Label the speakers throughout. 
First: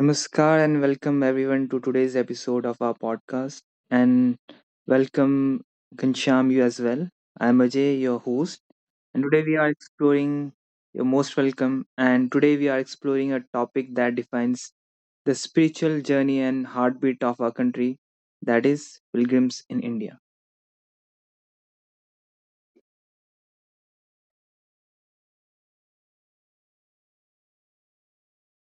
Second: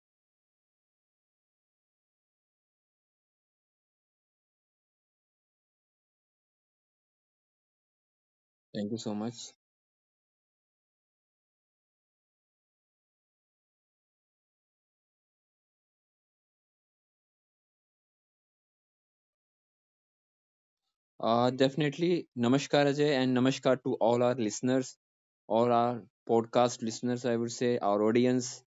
Speaker 1: Namaskar and welcome everyone to today's episode of our podcast. And welcome Ghanshyam, you as well. I'm Ajay, your host.
Speaker 2: Thank you so
Speaker 1: And today
Speaker 2: much.
Speaker 1: we are exploring, You're most welcome. And today we are exploring a topic that defines the spiritual journey and heartbeat of our country, that is pilgrims in India.
Speaker 2: Definitely, Namaskar Ajay and Namaskar to all our listeners, all our podcast listeners. I would say our audience.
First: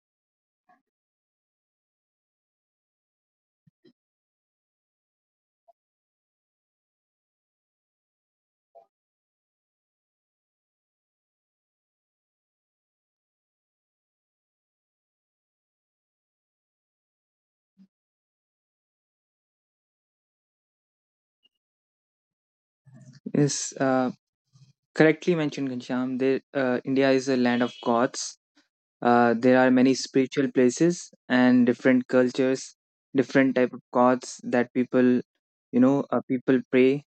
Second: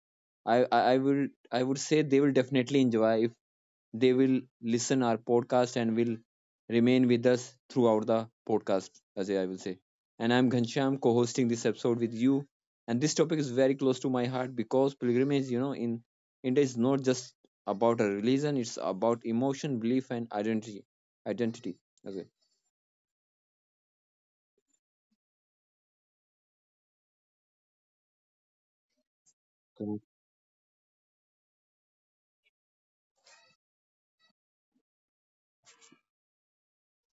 Speaker 2: I would say they will definitely enjoy if they will listen our podcast and will remain with us throughout the podcast, Ajay, I will say. And I'm Ghanshyam, co-hosting this episode with you. And this topic is very close to my heart because pilgrimage in India is not just about a religion, it's about emotion, belief, and identity. Identity. Okay.
Speaker 1: Yes, correctly mentioned, Ghanshyam. India is a land of gods. There are many
Speaker 2: So,
Speaker 1: spiritual places and different cultures, different type of gods that people pray,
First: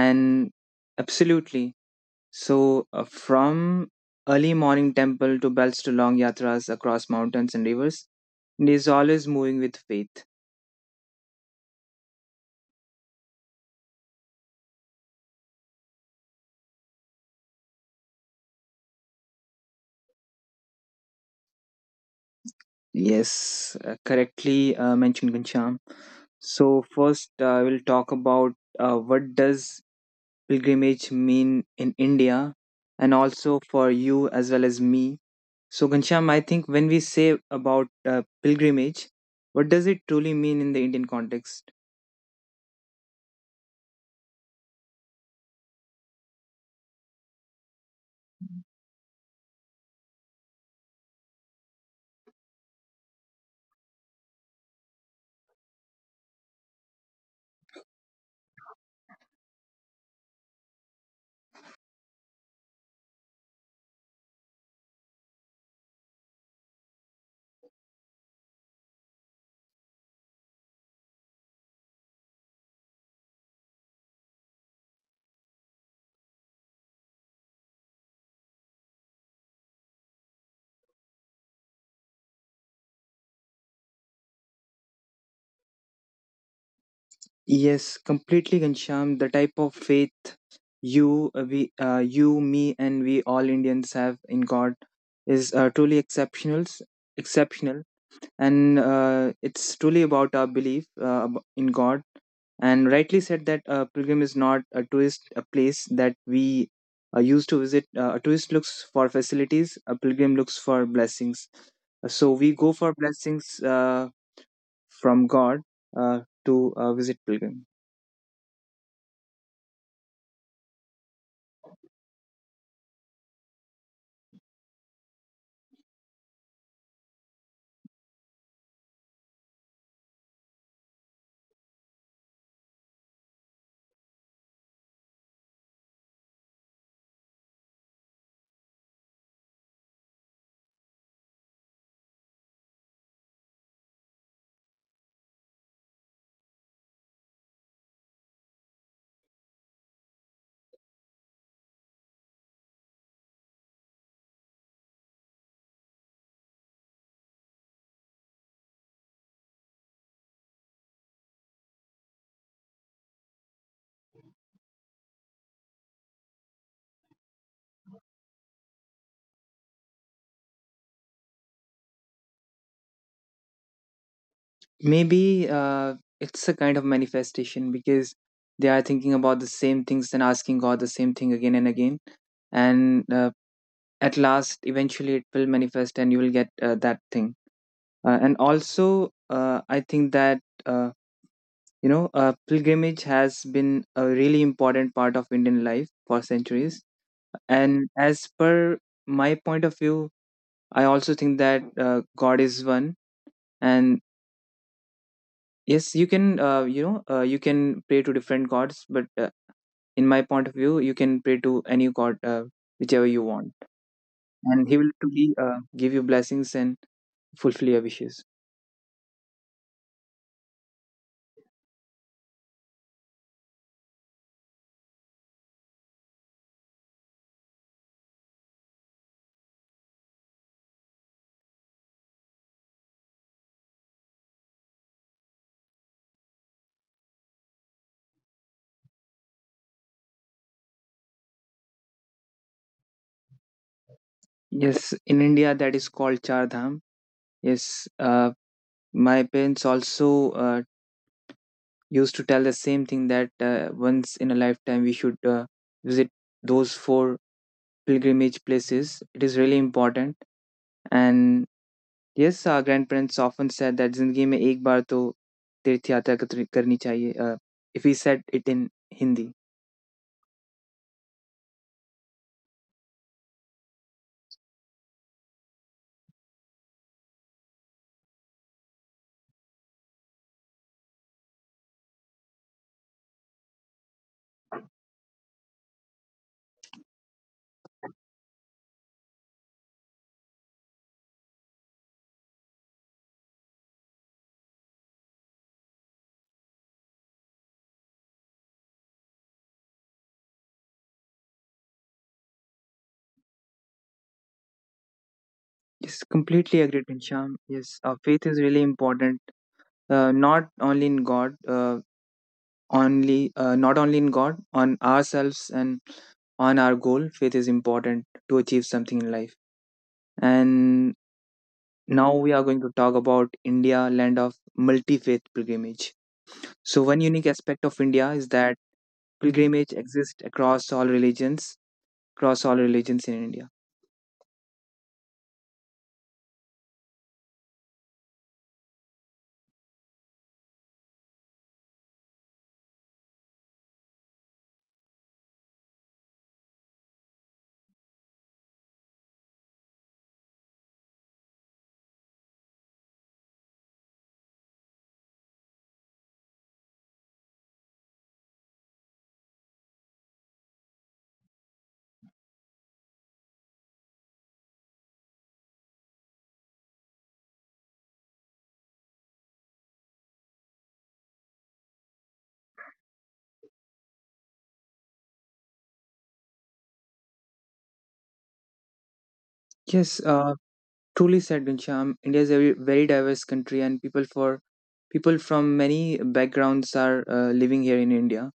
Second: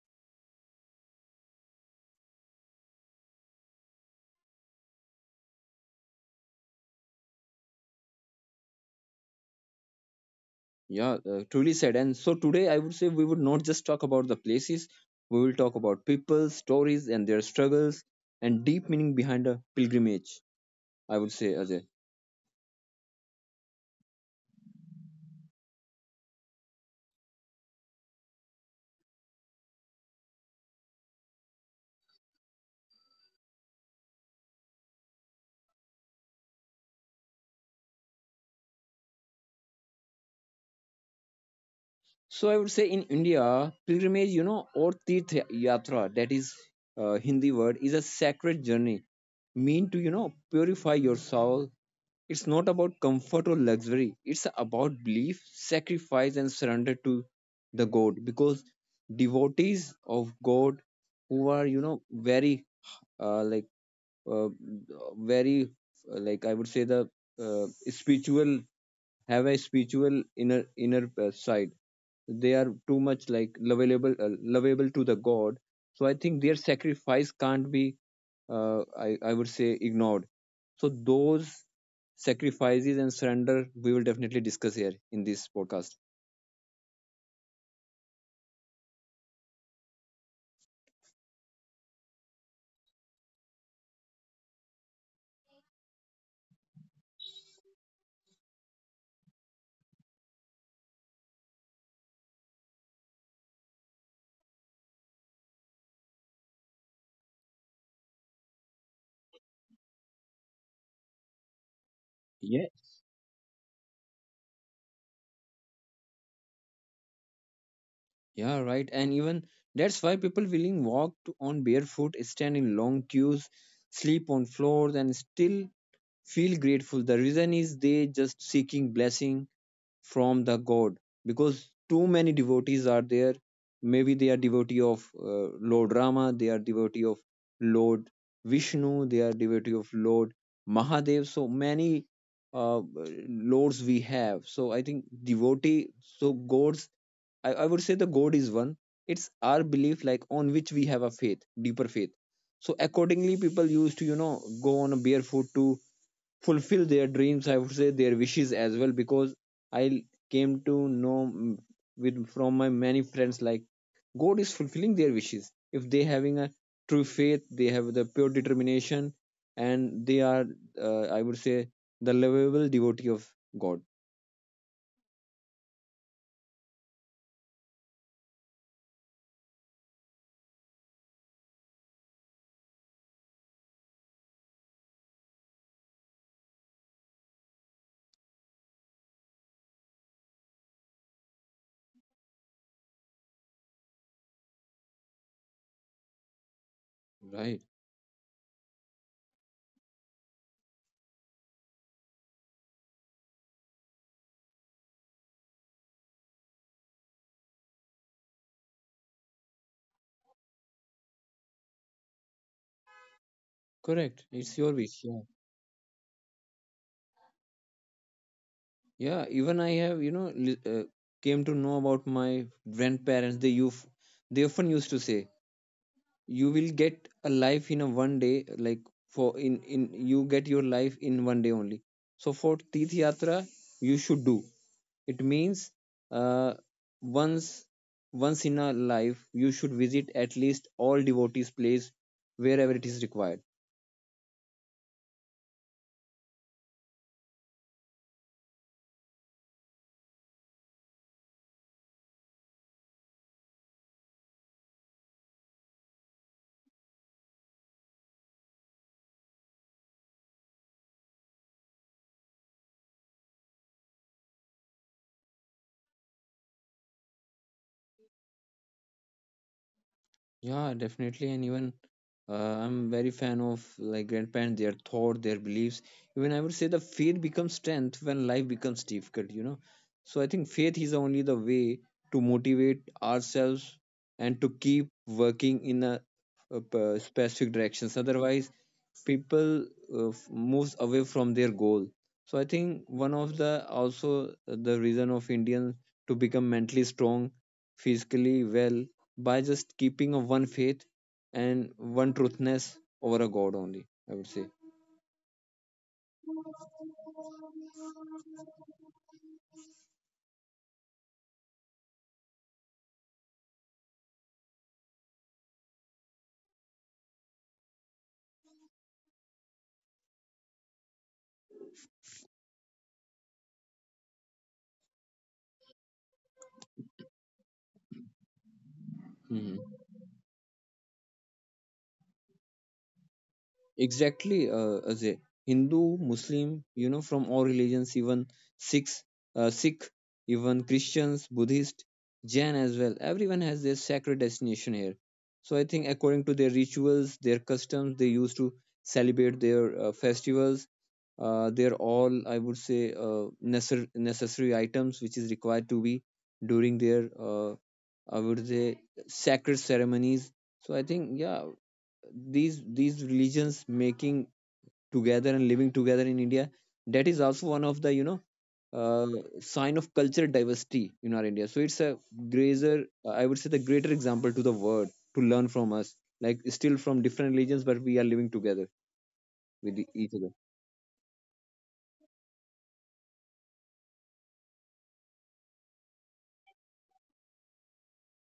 Speaker 1: and absolutely. So from early morning temple to bells to long yatras across mountains and rivers, and is always moving with faith.
Speaker 2: yeah, truly said. And so today I would say we would not just talk about the places, we will talk about people, stories, and their struggles and deep meaning behind a pilgrimage, I would say, Ajay.
Speaker 1: Yes, correctly mentioned, Ghanshyam. So first, I will talk about what does pilgrimage mean in India, and also for you as well as me. So, Ghanshyam, I think when we say about pilgrimage, what does it truly mean in the Indian context?
Speaker 2: So I would say in India, pilgrimage, or Tirth Yatra, that is Hindi word, is a sacred journey meant to purify your soul. It's not about comfort or luxury. It's about belief, sacrifice, and surrender to the God. Because devotees of God who are, you know, very, like, uh, very, like, I would say the uh, spiritual have a spiritual inner side. They are too much like lovable to the God. So I think their sacrifice can't be I would say ignored. So those sacrifices and surrender we will definitely discuss here in this podcast.
Speaker 1: Yes, completely, Ghanshyam. The type of faith you, me, and we all Indians have in God is truly exceptional. Exceptional, and it's truly about our belief in god. And rightly said that a pilgrim is not a tourist. A place that we used to visit, a tourist looks for facilities, a pilgrim looks for blessings. So we go for
Speaker 2: Yes.
Speaker 1: blessings, uh, from god, uh, to visit pilgrim.
Speaker 2: Yeah, right. And even that's why people willing walk to, on barefoot, stand in long queues, sleep on floors, and still feel grateful. The reason is they just seeking blessing from the god because too many devotees are there. Maybe they are devotee of lord Rama, they are devotee of lord Vishnu, they are devotee of lord Mahadev. So many uh, lords we have, so I think devotee so gods. I would say the god is one, it's our belief like on which we have a faith, deeper faith. So accordingly people used to go on a barefoot to fulfill their dreams, I would say their wishes as well. Because I came to know, with from my many friends, like god is fulfilling their wishes if they having a true faith, they have the pure determination and they are, I would say, the lovable devotee of god.
Speaker 1: Maybe uh, it's a kind of manifestation because they are thinking about the same things and asking god the same thing again and again, and at last eventually it will manifest and you will get that thing. And also, I think that uh, pilgrimage has been a really important part of Indian life for centuries.
Speaker 2: Right.
Speaker 1: And as per my point of view, I also think that god is one. And yes, you can, you can pray to different gods, but in my point of view, you can pray to any god, whichever you want,
Speaker 2: Correct, it's
Speaker 1: and
Speaker 2: your
Speaker 1: he will
Speaker 2: wish. Yeah.
Speaker 1: truly give you blessings and fulfill your wishes.
Speaker 2: Yeah, even I have, came to know about my grandparents. They you they often used to say you will get a life in a one day, like for in you get your life in one day only. So for tith yatra you should do, it means, uh, once once in a life you should visit at least all devotees place wherever it is required.
Speaker 1: Yes, in India that is called Char Dham. Yes, my parents also used to tell the same thing, that once in a lifetime we should visit those four pilgrimage places. It is really important. And yes, our grandparents often said that zindagi mein ek baar to तीर्थ यात्रा करनी चाहिए. If we said it in Hindi.
Speaker 2: Yeah, definitely. And even I'm very fan of like grandparents, their thought, their beliefs. Even I would say the faith becomes strength when life becomes difficult, you know. So I think faith is only the way to motivate ourselves and to keep working in a specific directions. Otherwise, people moves away from their goal. So I think one of the also the reason of Indians to become mentally strong, physically well, by just keeping of one faith and one truthness over a god only, I would say.
Speaker 1: Yes, completely agreed, Sham. Yes, our faith is really important, not only in God. Only Not only in god, on ourselves and on our goal, faith is important to achieve something in life. And now we are going to talk about India, land of multi-faith pilgrimage. So one unique aspect of India is that
Speaker 2: Mhm.
Speaker 1: pilgrimage exists across all religions, across all religions in India.
Speaker 2: Exactly, Ajay. Hindu, Muslim, you know, from all religions, even sikhs Sikh, even Christians, Buddhist, Jain as well, everyone has their sacred destination here. So I think according to their rituals, their customs, they used to celebrate their festivals, they're all I would say uh, necessary items which is required to be during their, uh, I would say, sacred ceremonies. So I think yeah, these religions making together and living together in India, that is also one of the, uh, sign of cultural diversity in our India. So it's a greater, I would say, the greater example to the world to learn from us. Like still from different religions, but we are living together with
Speaker 1: Yes,
Speaker 2: each other.
Speaker 1: truly said, Ghanshyam. India is a very very diverse country, and people from many backgrounds are living here in India,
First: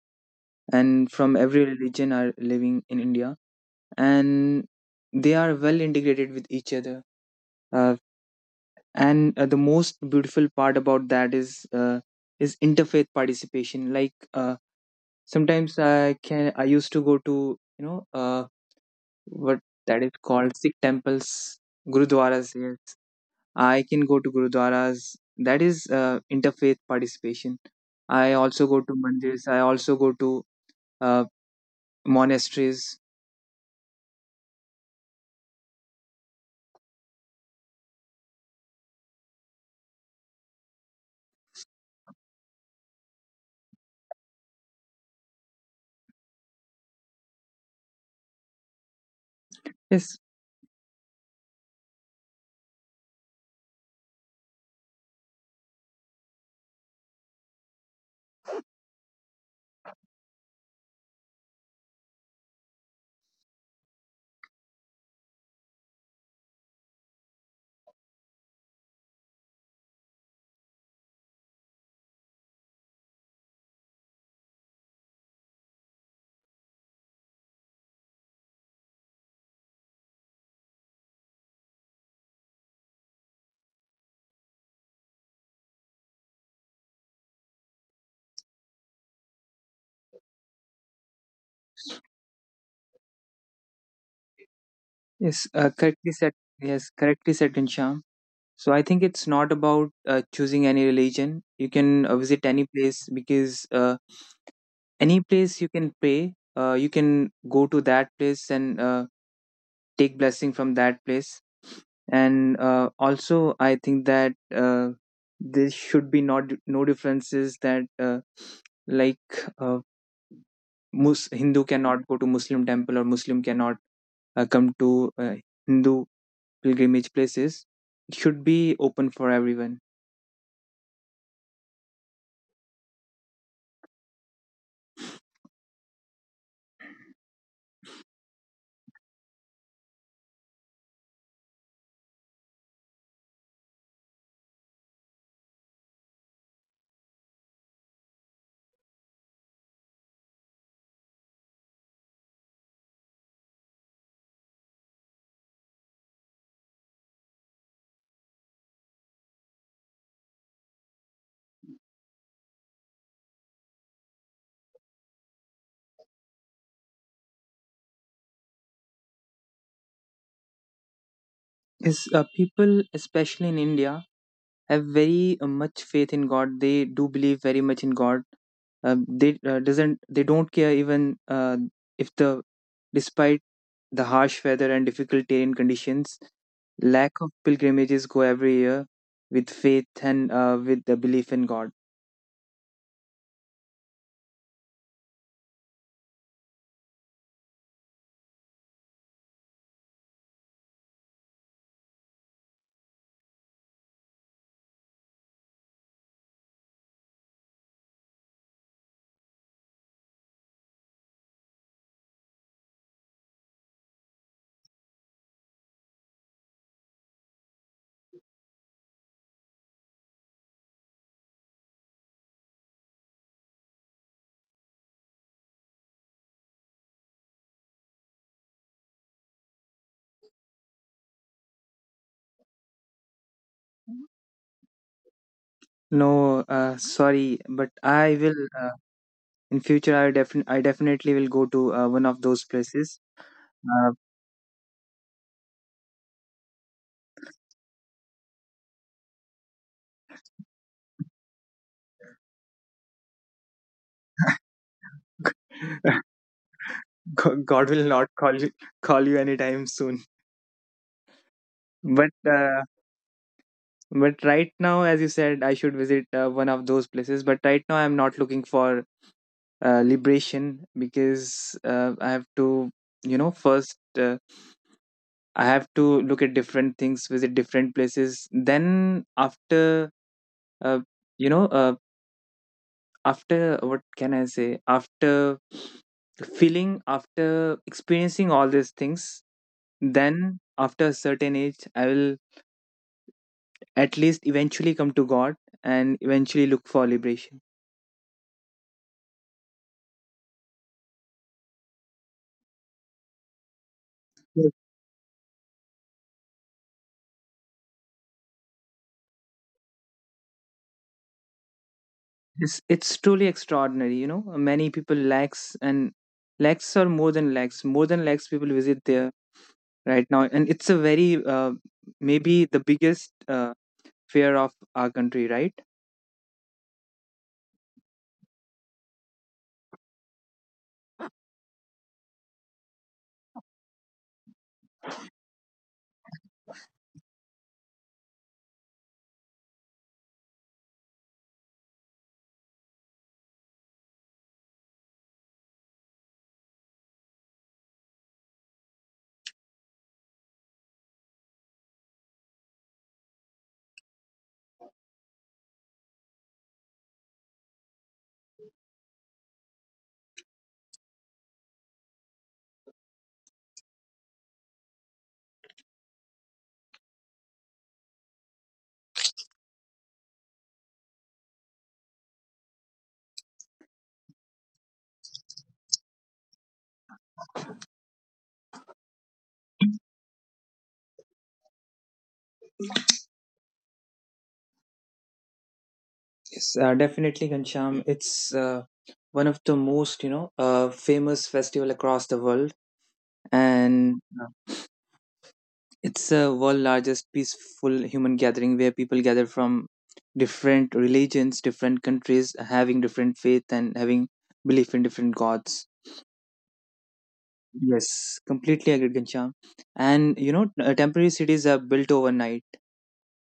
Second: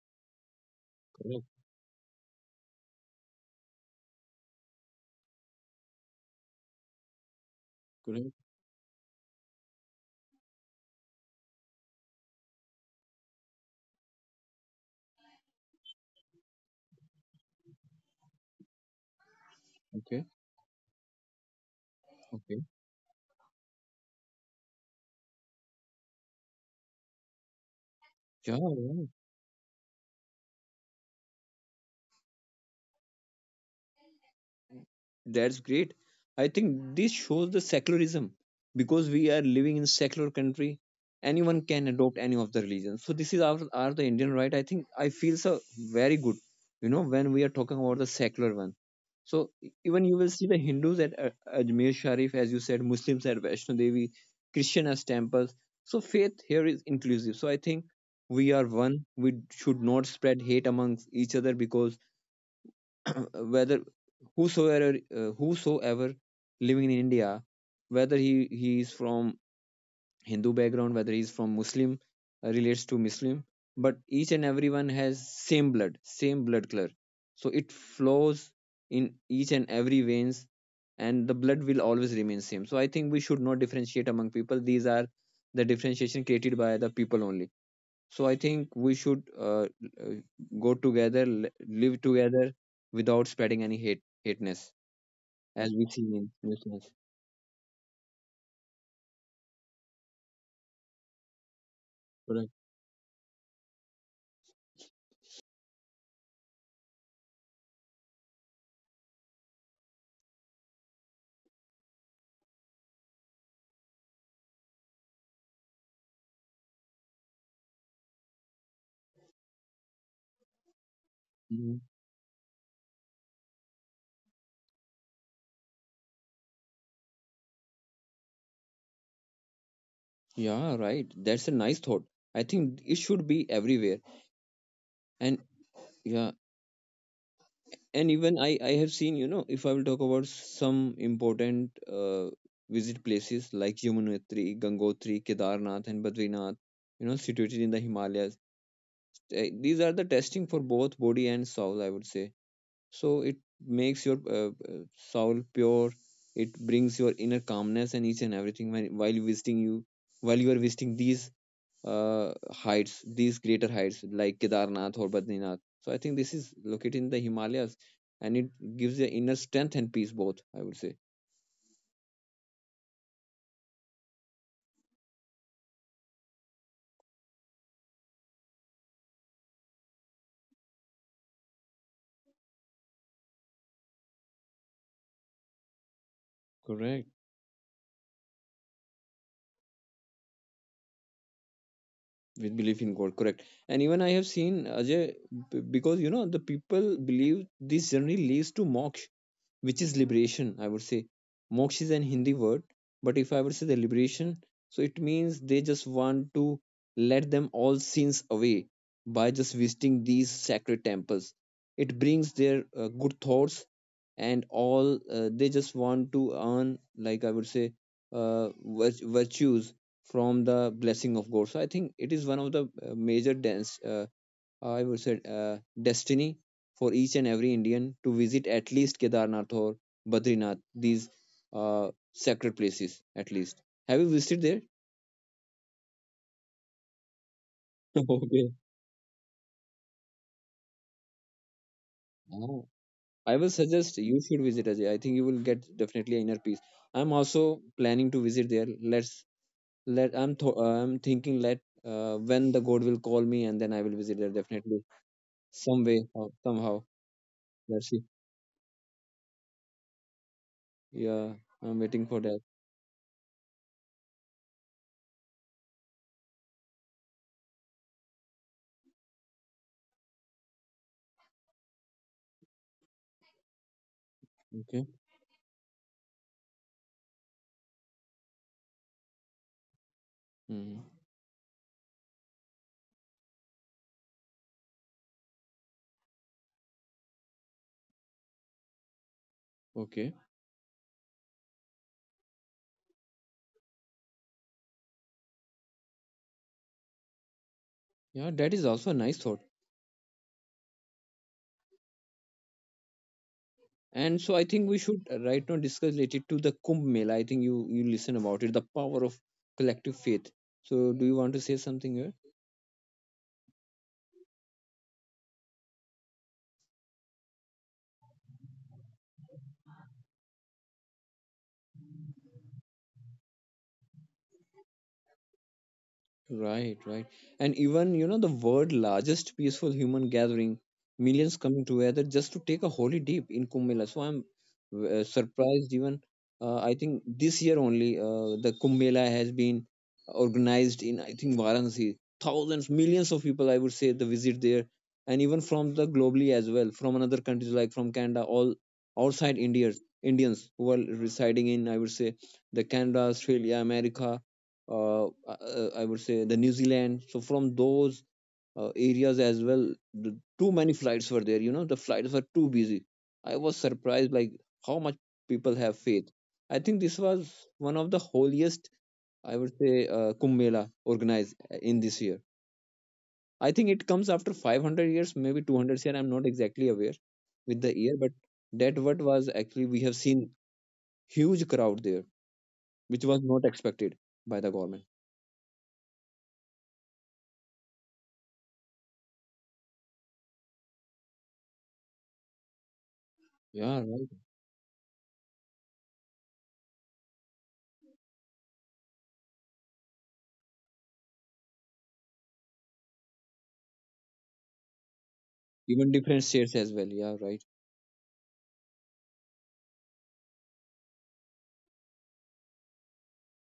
Speaker 1: and from
Speaker 2: Correct,
Speaker 1: every religion are living in India, and they are well integrated with each other. Uh,
Speaker 2: correct.
Speaker 1: and The most beautiful part about that is interfaith participation. Like, sometimes I used to go to, what that is
Speaker 2: Okay.
Speaker 1: called, Sikh temples, gurudwaras.
Speaker 2: Okay.
Speaker 1: Yes, I can go to gurudwaras. That is interfaith participation. I
Speaker 2: Yeah,
Speaker 1: also go to
Speaker 2: yeah.
Speaker 1: mandirs. I also go to uh, monasteries.
Speaker 2: That's great. I think this shows the secularism because we are living in secular country. Anyone can adopt any of the religions. So this is our are the Indian right. I think I feel so very good. You know when we are talking about the secular one. So even you
Speaker 1: Yes,
Speaker 2: will see the Hindus at Ajmer Sharif, as you said, Muslims at Vaishno Devi, Christian as temples. So faith here is inclusive. So I think we are one. We should not spread hate amongst each other because, uh, whether whosoever whosoever living in India, whether he is from Hindu background, whether he is from Muslim, relates to Muslim, but each and everyone has same blood color, so it flows in each and every veins, and the blood will always remain same. So I think we should not differentiate among people. These are the differentiation created by the people only. So I think we should go together, live together without spreading any hate, hateness,
Speaker 1: yes,
Speaker 2: as we see
Speaker 1: correctly
Speaker 2: in
Speaker 1: said.
Speaker 2: listeners.
Speaker 1: Yes, correctly said, Ghanshyam. So I think it's not about choosing any religion. You can visit
Speaker 2: Correct.
Speaker 1: any place, because any place you can pray, you can go to that place and take blessing from that place. And also, I think that there should be not no differences, that like, uh, Hindu
Speaker 2: Mhm.
Speaker 1: cannot go to Muslim temple, or Muslim cannot come to Hindu pilgrimage places. It should be open for everyone.
Speaker 2: Yeah, right. That's a nice thought. I think it should be everywhere. And yeah, and even I have seen, you know, if I will talk about some important visit places like Yamunotri, Gangotri, Kedarnath, and Badrinath, you know, situated in the Himalayas. Eh, these are the testing for both body and soul, I would say. So it makes your soul pure, it brings your inner calmness and each and everything when, while visiting you, while you are visiting these heights, these greater heights like Kedarnath or Badrinath. So I think this is located in the Himalayas and it gives you inner strength and peace both, I would say.
Speaker 1: Is people, especially in India, have very much faith in god; they do believe very much in god. They don't care even, uh, if the, despite the harsh weather and difficult terrain conditions,
Speaker 2: Correct.
Speaker 1: lack of pilgrimages, go every year with faith, and with the belief in god.
Speaker 2: With belief in god, correct. And even I have seen Ajay, because you know the people believe this journey leads to moksha, which is liberation, I would say. Moksha is an Hindi word, but if I would say the liberation, so it means they just want to let them all sins away by just visiting these sacred temples. It brings their good thoughts and all, they just want to earn, like I would say, uh, virtues from the blessing of god. So I think it is one of the major dance, I would say, destiny for each and every Indian to visit at least Kedarnath or Badrinath, these sacred places, at least. Have you visited there?
Speaker 1: No, sorry, but I will,
Speaker 2: Okay.
Speaker 1: in future, I definitely will go to one of those
Speaker 2: Oh,
Speaker 1: places.
Speaker 2: I will
Speaker 1: uh,
Speaker 2: suggest you should visit Ajay. I think you will get definitely inner peace. I'm also planning to visit there. Let's let I'm th- I'm thinking let when the God will call me and then I will visit there definitely, some way or somehow.
Speaker 1: God will
Speaker 2: Let's see.
Speaker 1: not call you anytime soon.
Speaker 2: Yeah, I'm waiting
Speaker 1: But
Speaker 2: for that.
Speaker 1: uh, but right now, as you said, I should visit one of those places. But right now, I'm not looking for liberation, because I have to, first,
Speaker 2: Okay.
Speaker 1: I have to look at different things, visit different places. Then after,
Speaker 2: Hmm.
Speaker 1: uh, you know, uh, after, what can I say? After feeling, after experiencing all these things,
Speaker 2: Okay.
Speaker 1: then after a certain age I will at least eventually come to God, and eventually look for liberation.
Speaker 2: Yeah, that is also a nice thought. And so I think
Speaker 1: Yes.
Speaker 2: we should right now discuss related to the Kumbh Mela. I think you listen about it, the power of collective faith. So do you want to say something?
Speaker 1: It's truly extraordinary. Many people, lakhs and lakhs, or more than lakhs, people visit there right now, and it's a very maybe the biggest fear of our country, right?
Speaker 2: Right, right. And even, you know, the world largest peaceful human gathering, millions coming together just to take a holy dip in Kumbh Mela. So I'm surprised even, I think this year only, the Kumbh Mela has been organized in, I think, Varanasi. Thousands, millions of people, I would say, the visit there. And even from the globally as well, from another countries like from Canada, all outside India, Indians who are residing in, I would say, the Canada, Australia, America, I would say the New Zealand. So from those areas as well, the, too many flights were there. You know, the flights were too busy. I was surprised like how much people have faith. I think this was one of the holiest, I would say, Kumbh Mela organized in this year. I think it comes after 500 years, maybe 200 years. I'm not exactly aware with the year, but that what was actually we have seen huge crowd there, which was not expected by the government.
Speaker 1: Yes, definitely, Gansham. It's one of the most famous festival across the world,
Speaker 2: Yeah, right.
Speaker 1: and it's a world largest peaceful human gathering, where people gather from different religions, different countries, having different faith and having belief in different gods.
Speaker 2: Even different states as well. Yeah, right.
Speaker 1: Yes, completely agreed, Gansham. And temporary cities are built overnight,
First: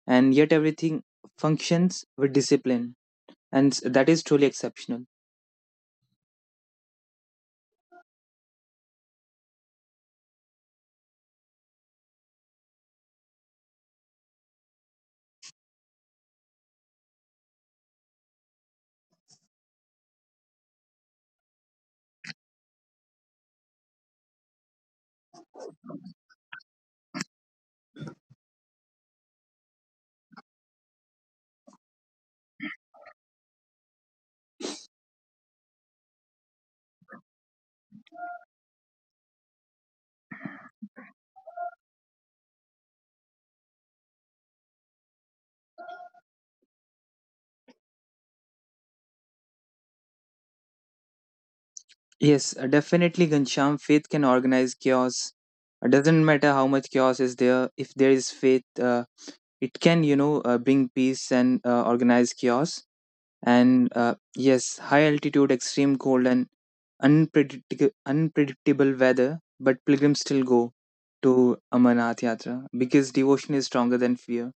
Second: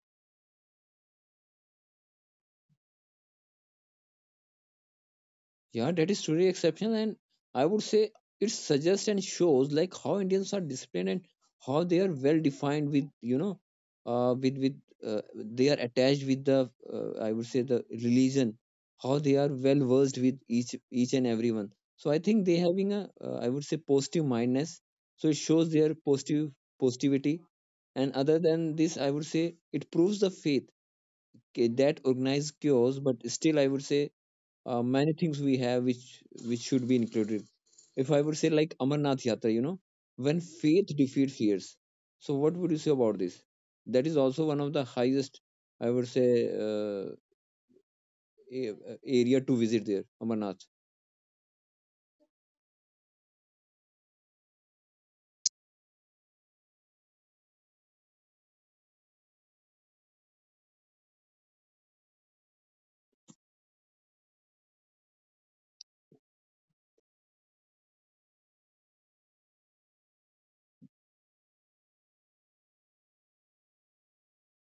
Speaker 1: and yet everything functions with discipline, and that is truly exceptional.
Speaker 2: Yeah, that is truly exceptional. And I would say it suggests and shows like how Indians are disciplined and how they are well defined with you know uh, with with uh, they are attached with the, I would say, the religion, how they are well versed with each and everyone. So I think they having a, I would say, positive mindness. So it shows their positive positivity. And other than this, I would say it proves the faith. Okay, that organized chaos. But still, I would say, many things we have which should be included. If I would say like Amarnath Yatra, you know, when faith defeats fears. So what would you say about this? That is also one of the highest, I would say, uh, a- area to visit there, Amarnath.
Speaker 1: Yes, definitely, Gansham. Faith can organize chaos. It doesn't matter how much chaos is there. If there is faith, it can, bring peace and organize chaos. And yes, high altitude, extreme cold, and unpredictable weather, but pilgrims still go to Amarnath yatra because devotion is stronger than fear.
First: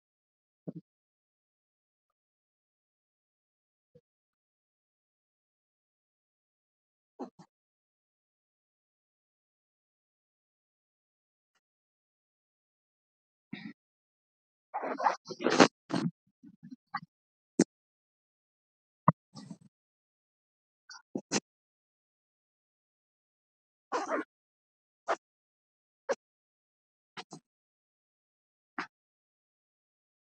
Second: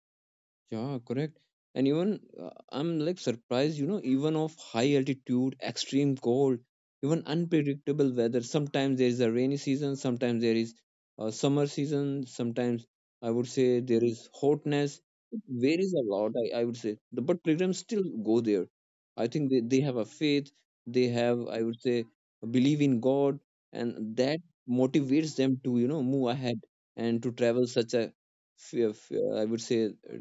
Speaker 2: Yeah, correct. And even I'm like surprised, you know, even of high altitude, extreme cold, even unpredictable weather. Sometimes there is a rainy season, sometimes there is a summer season, sometimes I would say there is hotness. It varies a lot, I would say. The, but pilgrims still go there. I think they have a faith, they have, I would say, a belief in God, and that motivates them to, you know, move ahead and to travel such a I would say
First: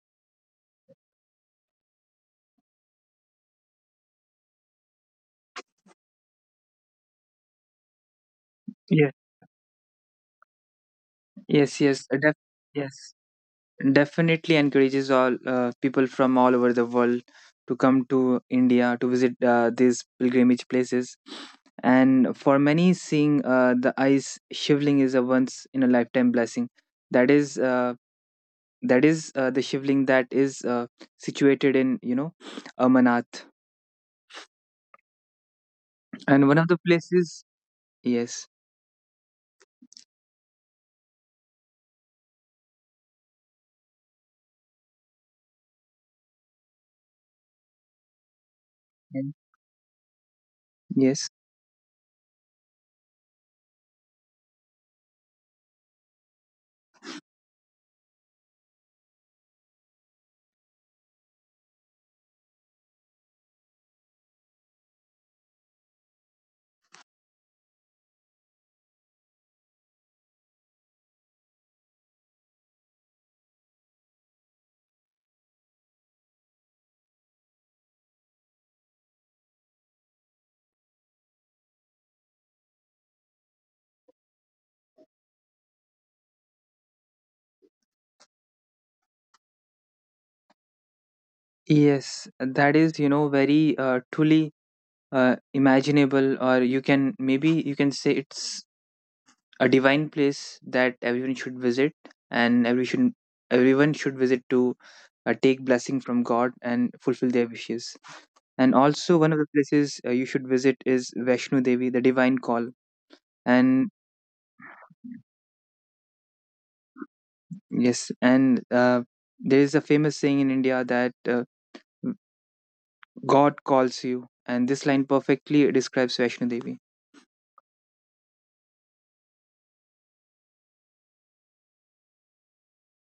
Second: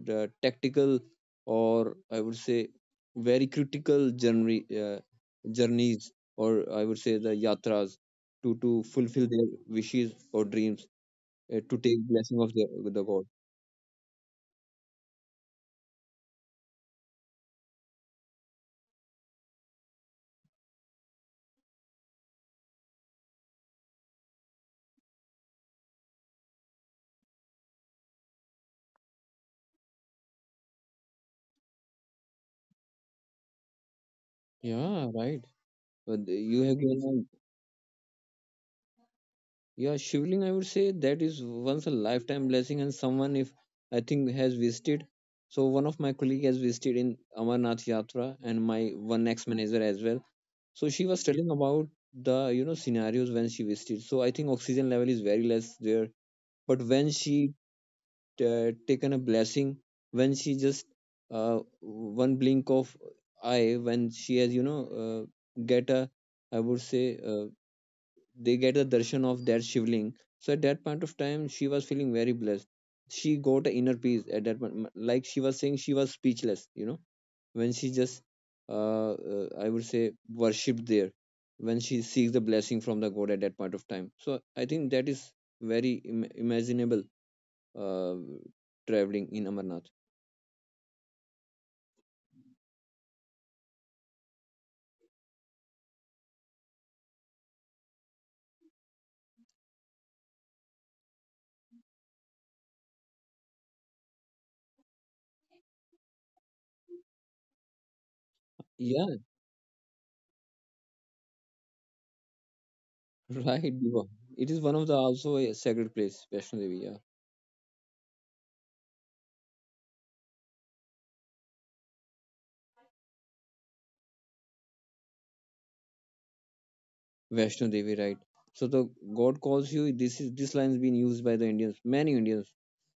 Speaker 2: the tactical, or I would say very critical journeys, or I would say the yatras, to fulfill their wishes or dreams,
Speaker 1: Yeah,
Speaker 2: to
Speaker 1: yes,
Speaker 2: take
Speaker 1: yes,
Speaker 2: blessing of the
Speaker 1: yes,
Speaker 2: god.
Speaker 1: definitely encourages all people from all over the world to come to India to visit these pilgrimage places. And for many, seeing the ice shivling is a once in a lifetime blessing. That is uh, that is The shivling, that is situated in, Amarnath,
Speaker 2: Yeah, right. But
Speaker 1: and one
Speaker 2: you
Speaker 1: of the
Speaker 2: have given a-
Speaker 1: places. Yes,
Speaker 2: yeah, shivling. I would say that is once a lifetime blessing, and someone if I think has visited. So one of my colleague has visited in Amarnath Yatra, and my one
Speaker 1: and-
Speaker 2: ex manager as well. So she was
Speaker 1: yes,
Speaker 2: telling about the, you know, scenarios when she visited. So I think oxygen level is very less there. But when she taken a blessing, when she just one blink of eye, when she has get a, I would say, they get a darshan of that shivling. So at that point of time, she was feeling very blessed. She got a inner peace at that point. Like she was saying, she was speechless. You know, when she just I would say worshipped there, when she seeks the blessing from the god at that point of time. So I think that is very Im- imaginable, uh, traveling in Amarnath.
Speaker 1: yes. That is, very truly imaginable, or you can, say it's a divine place that everyone should visit. And everyone should visit to take blessing from god and fulfill their wishes. And also
Speaker 2: Yeah.
Speaker 1: one of the places you should visit is Vaishnu Devi, the divine call.
Speaker 2: Right,
Speaker 1: And
Speaker 2: Diva. It is one of the also a sacred place, Vaishno Devi. Yeah.
Speaker 1: yes, and there is a famous saying in India that god calls you, and this line perfectly describes Vaishnu Devi.
Speaker 2: Vaishno Devi, right? So the God calls you. This is this line has been used by the Indians, many Indians,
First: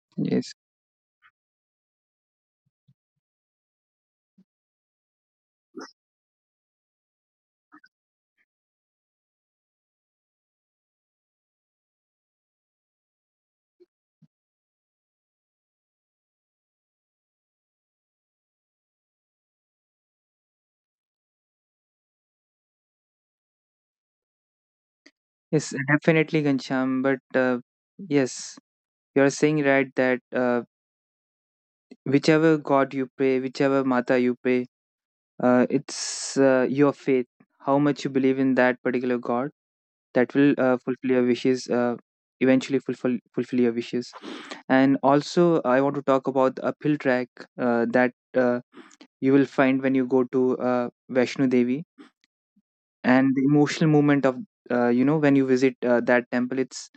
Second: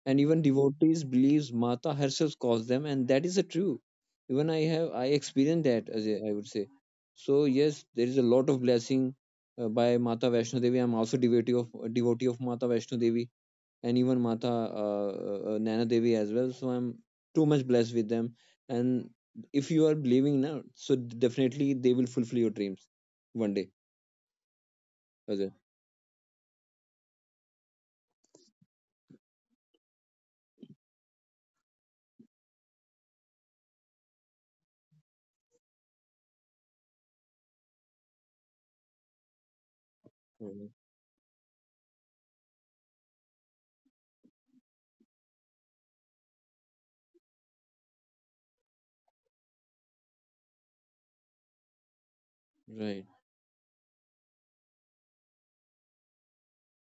Speaker 2: and even
Speaker 1: Yes,
Speaker 2: devotees believes Mata herself calls them, and that is a true. Even I have I experienced that as I would say. So yes, there is a lot of blessing by Mata Vaishno Devi. I'm also devotee of Mata Vaishno Devi, and even Mata Nana Devi as well. So I'm too much blessed with them. And if you are believing now, so definitely they will fulfill your dreams one day. Ajay.
Speaker 1: yes, definitely, Gancham. But yes, you are saying right that whichever God you pray, whichever Mata you pray, it's your faith. How much you believe in that particular God, that will
Speaker 2: Mhm.
Speaker 1: fulfill your wishes. Eventually fulfill your wishes. And also, I want to talk about the uphill track that you will find when you go to Vaishno Devi,
Speaker 2: Right,
Speaker 1: and the emotional moment of, when you visit that temple. It's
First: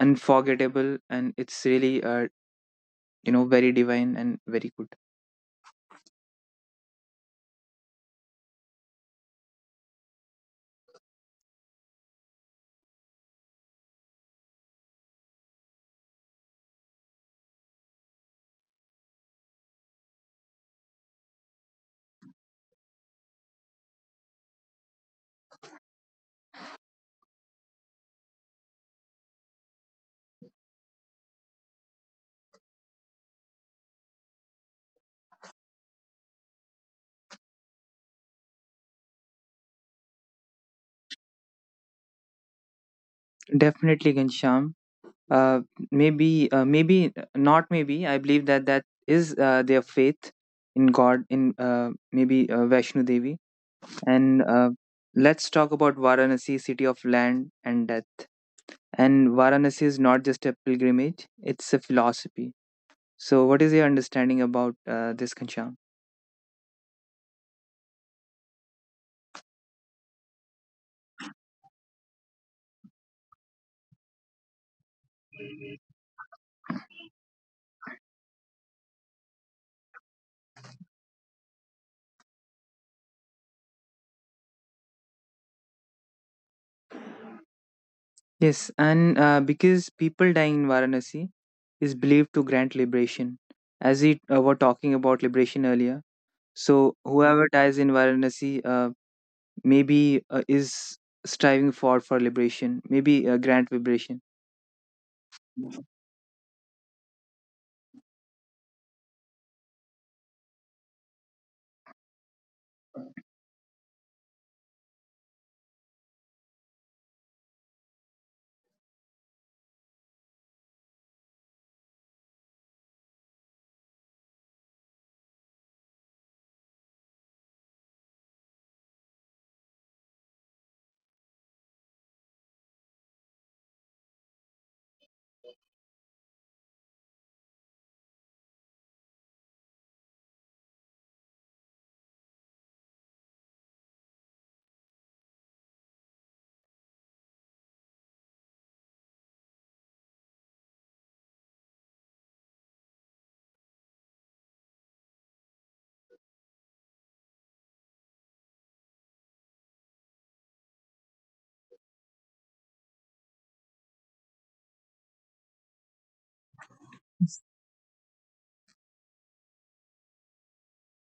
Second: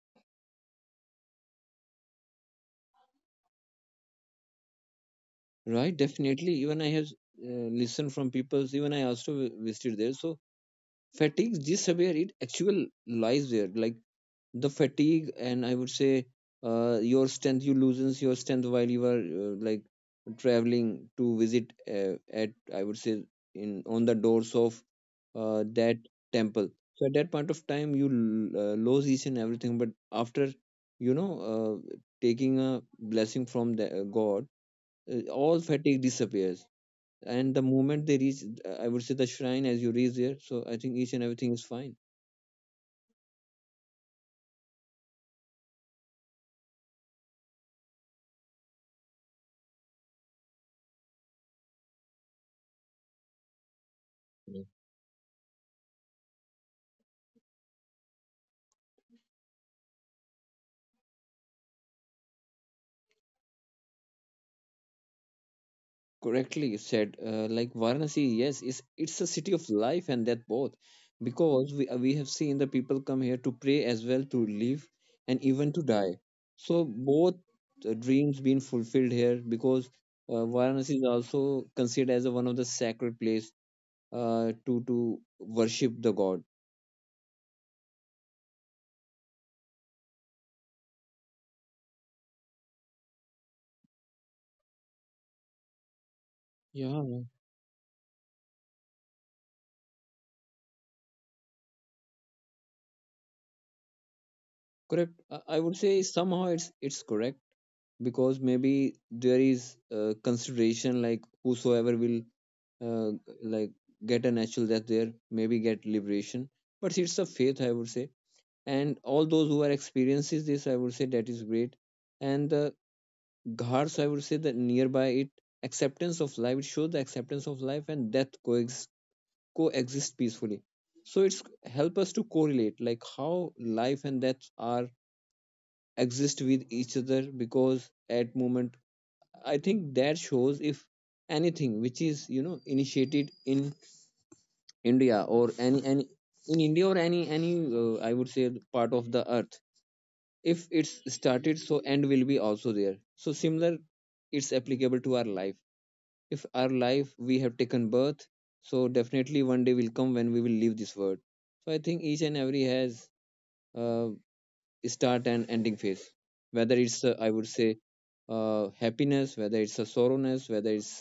Speaker 1: unforgettable, and it's really, very divine and very good.
Speaker 2: right, definitely. Even I have listened from people, even I also visited there. So fatigue this disappear, it actual lies there. Like the fatigue, and I would say your strength, you loses your strength while you are like traveling to visit at, I would say, in on the doors of that temple. So at that point of time, you lose each and everything. But after, you know, uh, taking a blessing from the God, all fatigue disappears. And the moment they reach, I would say the shrine, as you reach there, so I think each and everything is fine.
Speaker 1: Definitely, Gansham. Uh, maybe maybe Not maybe, I believe that that is their faith in god, in, maybe Vaishnu Devi. And
Speaker 2: Yeah.
Speaker 1: let's talk about Varanasi, city of land and death. And Varanasi is not just a pilgrimage, it's a philosophy. So what is your understanding about this, Kancham?
Speaker 2: Correctly said. Like Varanasi, yes, it's a city of life and death both, because we have seen the people come here to pray as well, to live, and even to die. So both dreams being fulfilled here, because Varanasi is also considered as a, one of the sacred place to worship the god.
Speaker 1: Yes, and because people dying in Varanasi is believed to grant liberation, as we were talking about liberation earlier. So
Speaker 2: Yeah,
Speaker 1: whoever dies in Varanasi, maybe is striving for liberation, maybe a grand vibration.
Speaker 2: correct. I would say somehow it's correct. Because maybe there is consideration like whosoever will, uh, like, get a natural death there, maybe get liberation. But it's a faith, I would say. And all those who are experiences this, I would say that is great. And the ghats, I would say that nearby it, acceptance of life, it shows the acceptance of life and death coexist, coexist peacefully. So it's help us to correlate like how life and death are exist with each other. Because at moment, I think that shows if anything which is, you know, initiated in india or any any India or any I would say the part of the earth, if it's started, so end will be also there. So similar, it's applicable to our life. If our life we have taken birth, so definitely one day will come when we will leave this world. So I think each and every has uh, start and ending phase. Whether it's I would say, happiness, whether it's a sorrowness, whether it's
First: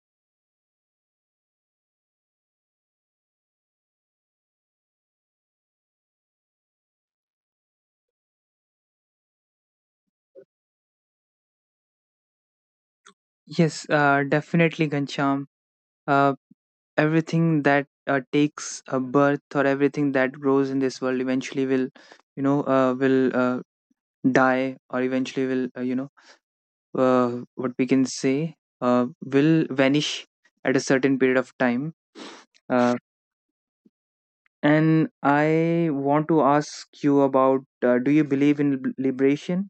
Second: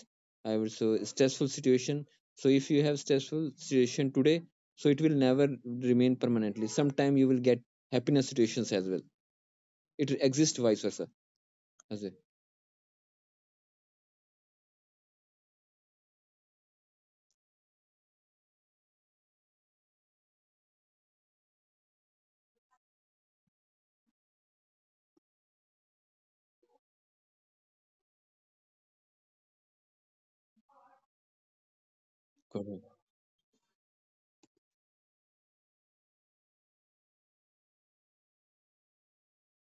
Speaker 2: I would say stressful situation. So if you have stressful situation today, so it will never remain permanently. Sometime you will get happiness situations as well. It exists vice versa as
Speaker 1: Yes, definitely, Gancham. uh, Everything that takes a birth, or everything that grows in this world, eventually will, you know uh, will uh, die, or eventually will, what we can say, will vanish at a certain period of time.
Speaker 2: well.
Speaker 1: uh, and I want to ask you about, do you believe in liberation?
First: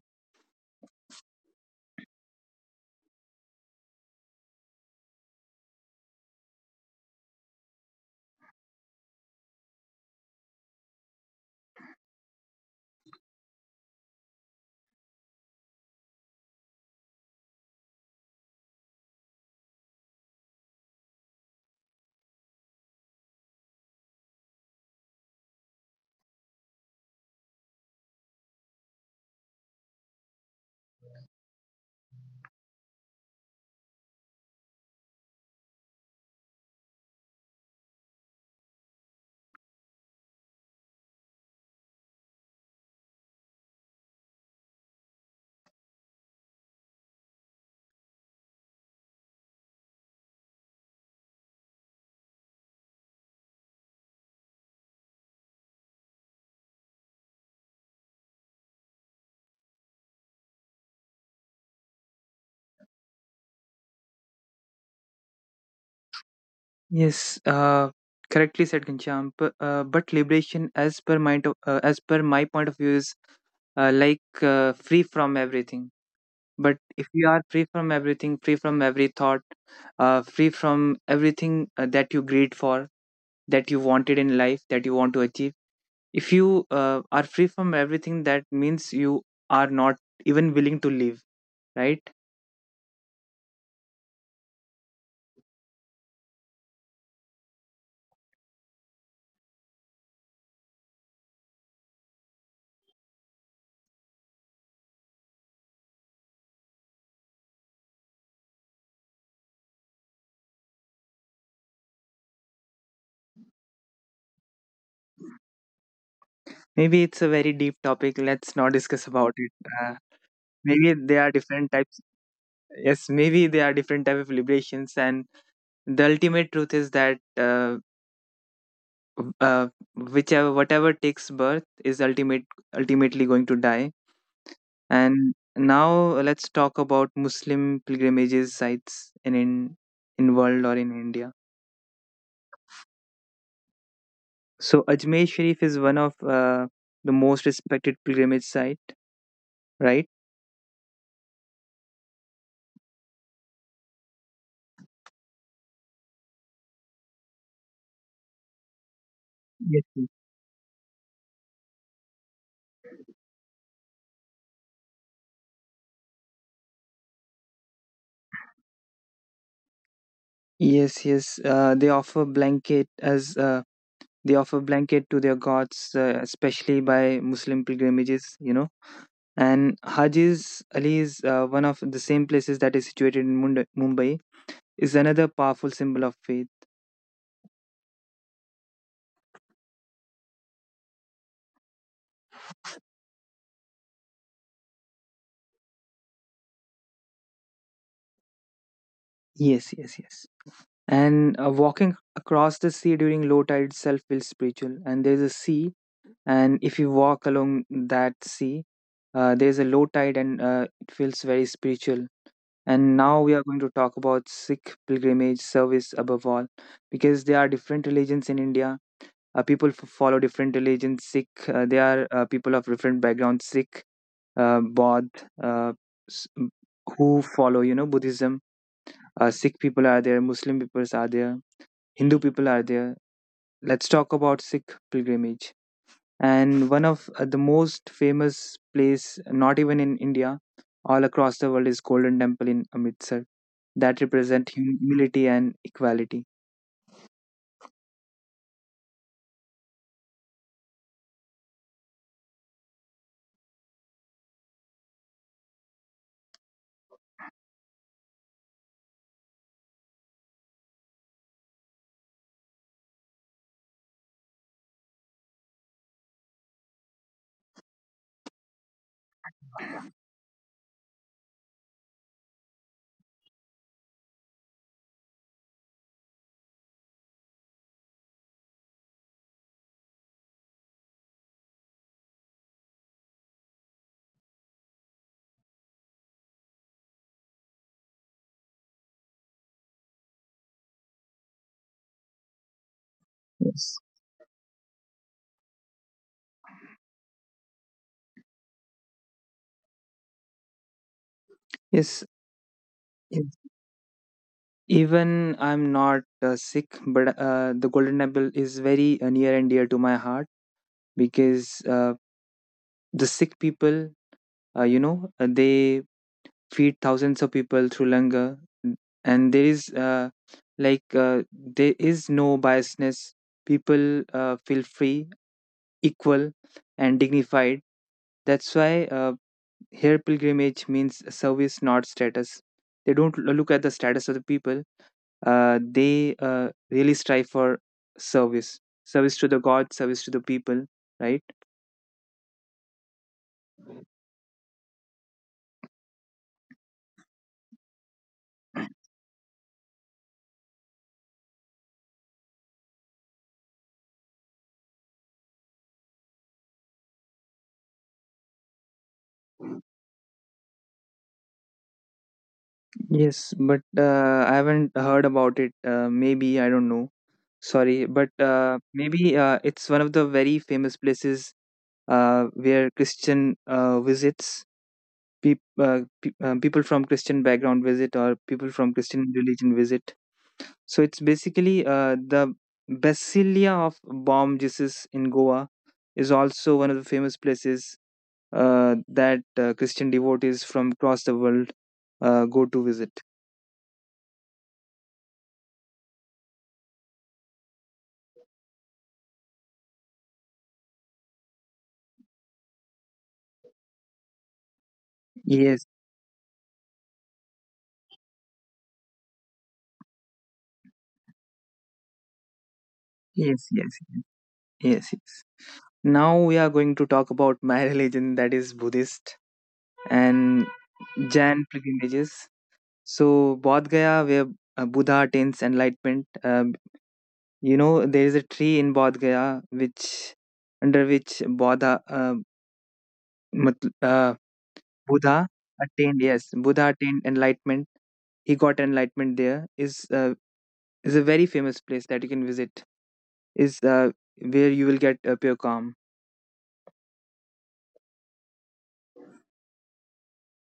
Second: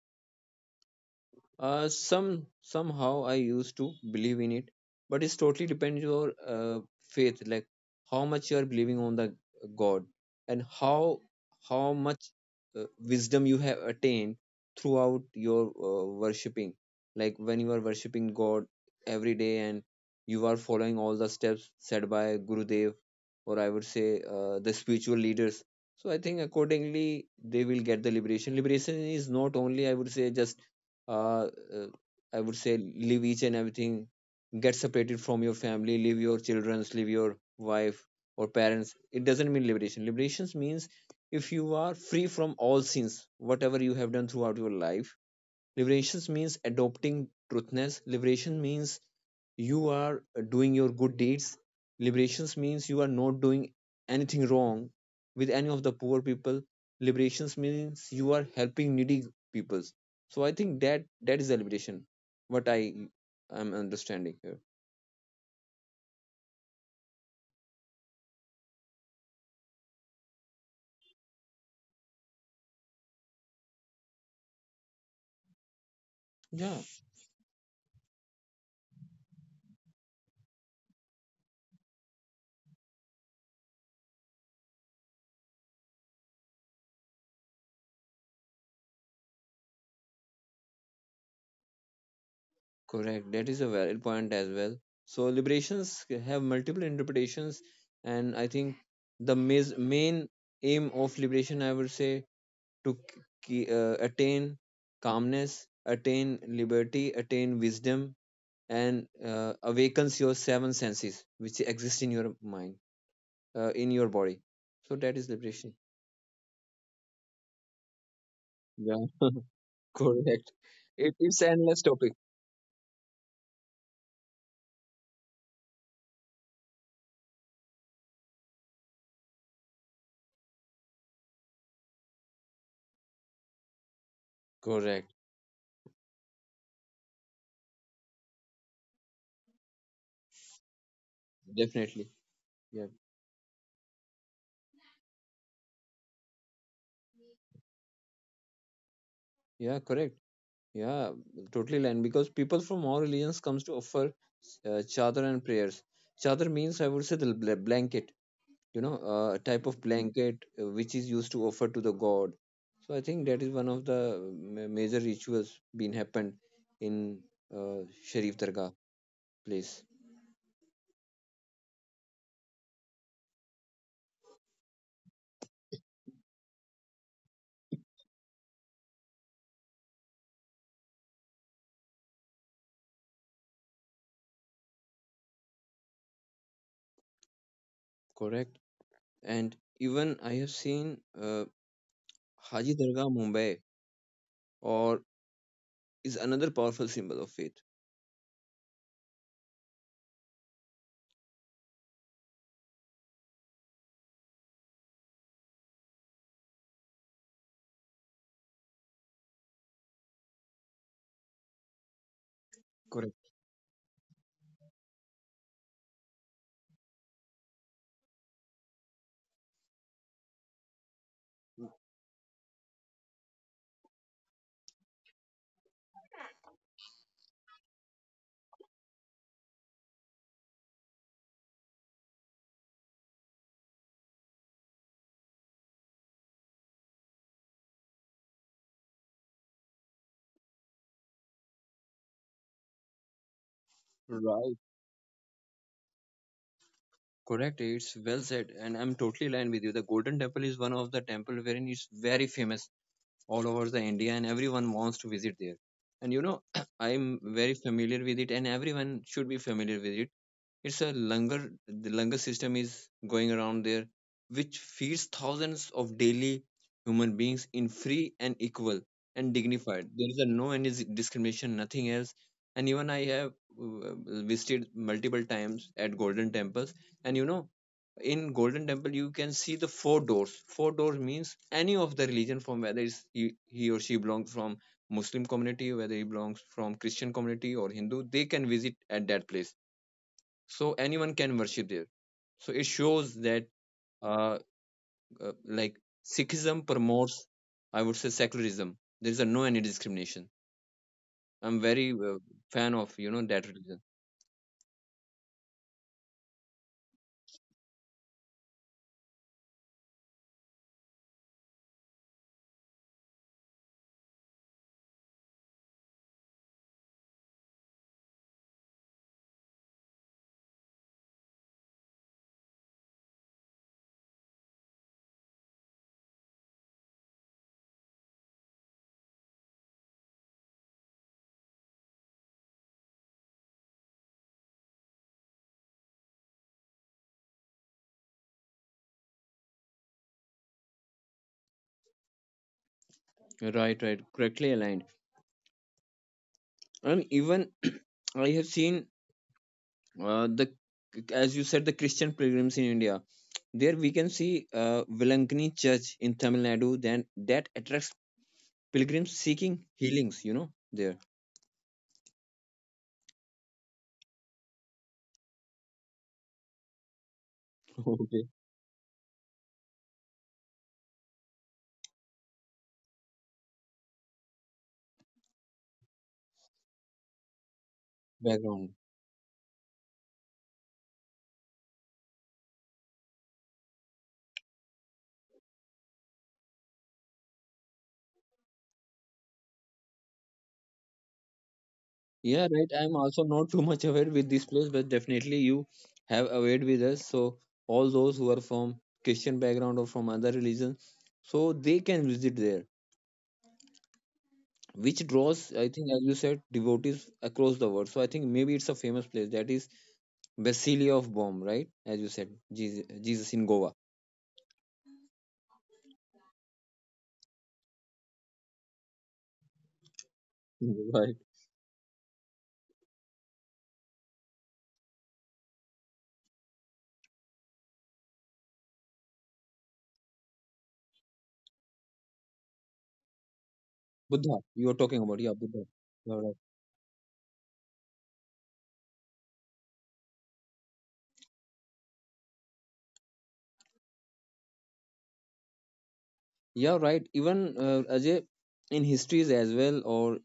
Speaker 2: Somehow I used to believe in it, but it's totally depends your faith, like how much you are believing on the God, and how much wisdom you have attained throughout your worshipping. Like when you are worshipping God every day, and you are following all the steps said by Gurudev, or I would say the spiritual leaders. So I think accordingly they will get the liberation. Liberation is not only, I would say, just uh, uh, I would say leave each and everything, get separated from your family, leave your children, leave your wife or parents. It doesn't mean liberation. Liberation means if you are free from all sins, whatever you have done throughout your life. Liberation means adopting truthness. Liberation means you are doing your good deeds. Liberation means you are not doing anything wrong with any of the poor people. Liberation means you are helping needy peoples. So I think that is the liberation. What I am understanding here.
Speaker 1: Yes, correctly said, Ghanshyam. But liberation, as per my as per my point of view, is like free from everything. But
Speaker 2: Yeah,
Speaker 1: if you are free from everything, free from every thought, free from everything that you greed for, that you wanted in life, that you want to achieve, if you are free from everything, that means you are not even willing to live, right?
Speaker 2: correct. That is a valid point as well. So liberations have multiple interpretations, and I think the main aim of liberation, I would say, to attain calmness, attain liberty, attain wisdom, and awakens your seven senses which exist in your mind, in your body. So that is liberation.
Speaker 1: Maybe it's a very deep topic. Let's not discuss
Speaker 2: Yeah.
Speaker 1: about it. Uh,
Speaker 2: Correct.
Speaker 1: Maybe
Speaker 2: It
Speaker 1: there are
Speaker 2: is
Speaker 1: different
Speaker 2: endless
Speaker 1: types.
Speaker 2: topic.
Speaker 1: Yes, maybe there are different type of liberations, and the ultimate truth is that uh, whichever whatever takes birth is ultimately going to die.
Speaker 2: Correct.
Speaker 1: And now let's talk about Muslim pilgrimages sites in world or in India.
Speaker 2: Definitely. Yeah.
Speaker 1: So Ajmer Sharif is one of the most respected pilgrimage site,
Speaker 2: Yeah.
Speaker 1: right?
Speaker 2: Correct. Yeah. Totally land, because people from all religions comes to offer uh, chadar and prayers. Chadar means, I would say, the blanket, you know, type of
Speaker 1: Yes.
Speaker 2: blanket which is used to offer to the god. So I think that is one of the major rituals being happened in uh, Sharif Dargah place.
Speaker 1: Yes, yes. They offer blanket to their gods, especially by Muslim pilgrimages. You know, and Haji's Ali is one of the same places that is situated in Mumbai, is another powerful symbol of faith.
Speaker 2: Correct. And even I have seen uh, Haji Dargah Mumbai, or, is another powerful symbol of faith.
Speaker 1: Yes, yes, yes. And walking across the sea during low tide itself feels spiritual. And there's a sea, and if you walk along that sea, there's a low tide, and it feels very spiritual. And now we
Speaker 2: Correct.
Speaker 1: are going to talk about Sikh pilgrimage service above all, because there are different religions in India. People follow different religions. Sikh, they are people of different backgrounds. Sikh, Bodh, uh, s- m- who follow Buddhism. Sikh people are there. Muslim people are there. Hindu people are there. Let's talk about Sikh pilgrimage, and one of the most famous place, not even in India, all across the world, is Golden Temple in Amritsar, that represent
Speaker 2: Right.
Speaker 1: humility and equality.
Speaker 2: Correct, it's well said, and I'm totally aligned with you. The Golden Temple is one of the temple wherein it's very famous all over the India, and everyone wants to visit there. And you know, I'm very familiar with it, and everyone should be familiar with it. It's a langar, the langar system is going around there, which feeds thousands of daily human beings in free and equal and dignified. There is a no any discrimination, nothing else. And even I have uh, uh, visited multiple times at Golden Temples. And you know, in Golden Temple you can see the four doors. Four doors means any of the religion, from whether it's he or she, belongs from Muslim community, whether he belongs from Christian community or Hindu, they can visit at that place. So anyone can worship there. So it shows
Speaker 1: Yes.
Speaker 2: that uh, like Sikhism promotes, I would say, secularism. There is a no any discrimination. I'm
Speaker 1: yes
Speaker 2: very fan
Speaker 1: yes.
Speaker 2: of, you know, that religion.
Speaker 1: Even I'm not Sikh, but the Golden Temple is very near and dear to my heart, because uh, the Sikh people, they feed thousands of people through langar, and there is like uh, there is no biasness. People feel free, equal, and dignified. That's why here pilgrimage means service, not status. They don't look at the status of the people. They really strive for service. Service to the god, service to the people, right?
Speaker 2: Right, right, correctly aligned. And even I have seen the, as you said, the Christian pilgrims in India. There we can see Velankani Church in Tamil Nadu, then that attracts pilgrims seeking healings, you know, there.
Speaker 1: Yes, but I haven't heard about it. Maybe I don't know. Sorry, but
Speaker 2: Okay.
Speaker 1: maybe it's one of the very famous places where Christian visits. People from Christian background visit, or people from Christian
Speaker 2: Background.
Speaker 1: religion visit. So it's basically the Basilia of Bom Jesus in Goa is also one of the famous places that Christian devotees from across the world go to
Speaker 2: Yeah,
Speaker 1: visit.
Speaker 2: right. I'm also not too much aware with this place, but definitely you have aware with us. So all those who are from Christian background or from other religions, so they can visit there, which
Speaker 1: Yes,
Speaker 2: draws, I think as you said, devotees across the world. So I think maybe it's a famous place that is Vasily of Bom, right? As you said, Jesus,
Speaker 1: yes,
Speaker 2: Jesus in
Speaker 1: yes, yes,
Speaker 2: Goa.
Speaker 1: yes, yes. Now we are going to talk about my religion, that is Buddhist and Jain
Speaker 2: Right.
Speaker 1: pilgrimages. So Bodh Gaya, where Buddha attains enlightenment. You know, there is a tree in Bodh Gaya which, under which mat- uh,
Speaker 2: Buddha, you are
Speaker 1: Buddha
Speaker 2: talking about. Yeah, Buddha.
Speaker 1: attained. Yes,
Speaker 2: Yeah, right.
Speaker 1: Buddha attained enlightenment. He got enlightenment there. Is a very famous place that you can visit. Is where you will get pure calm.
Speaker 2: Yeah, right. Even Ajay, in histories as well, or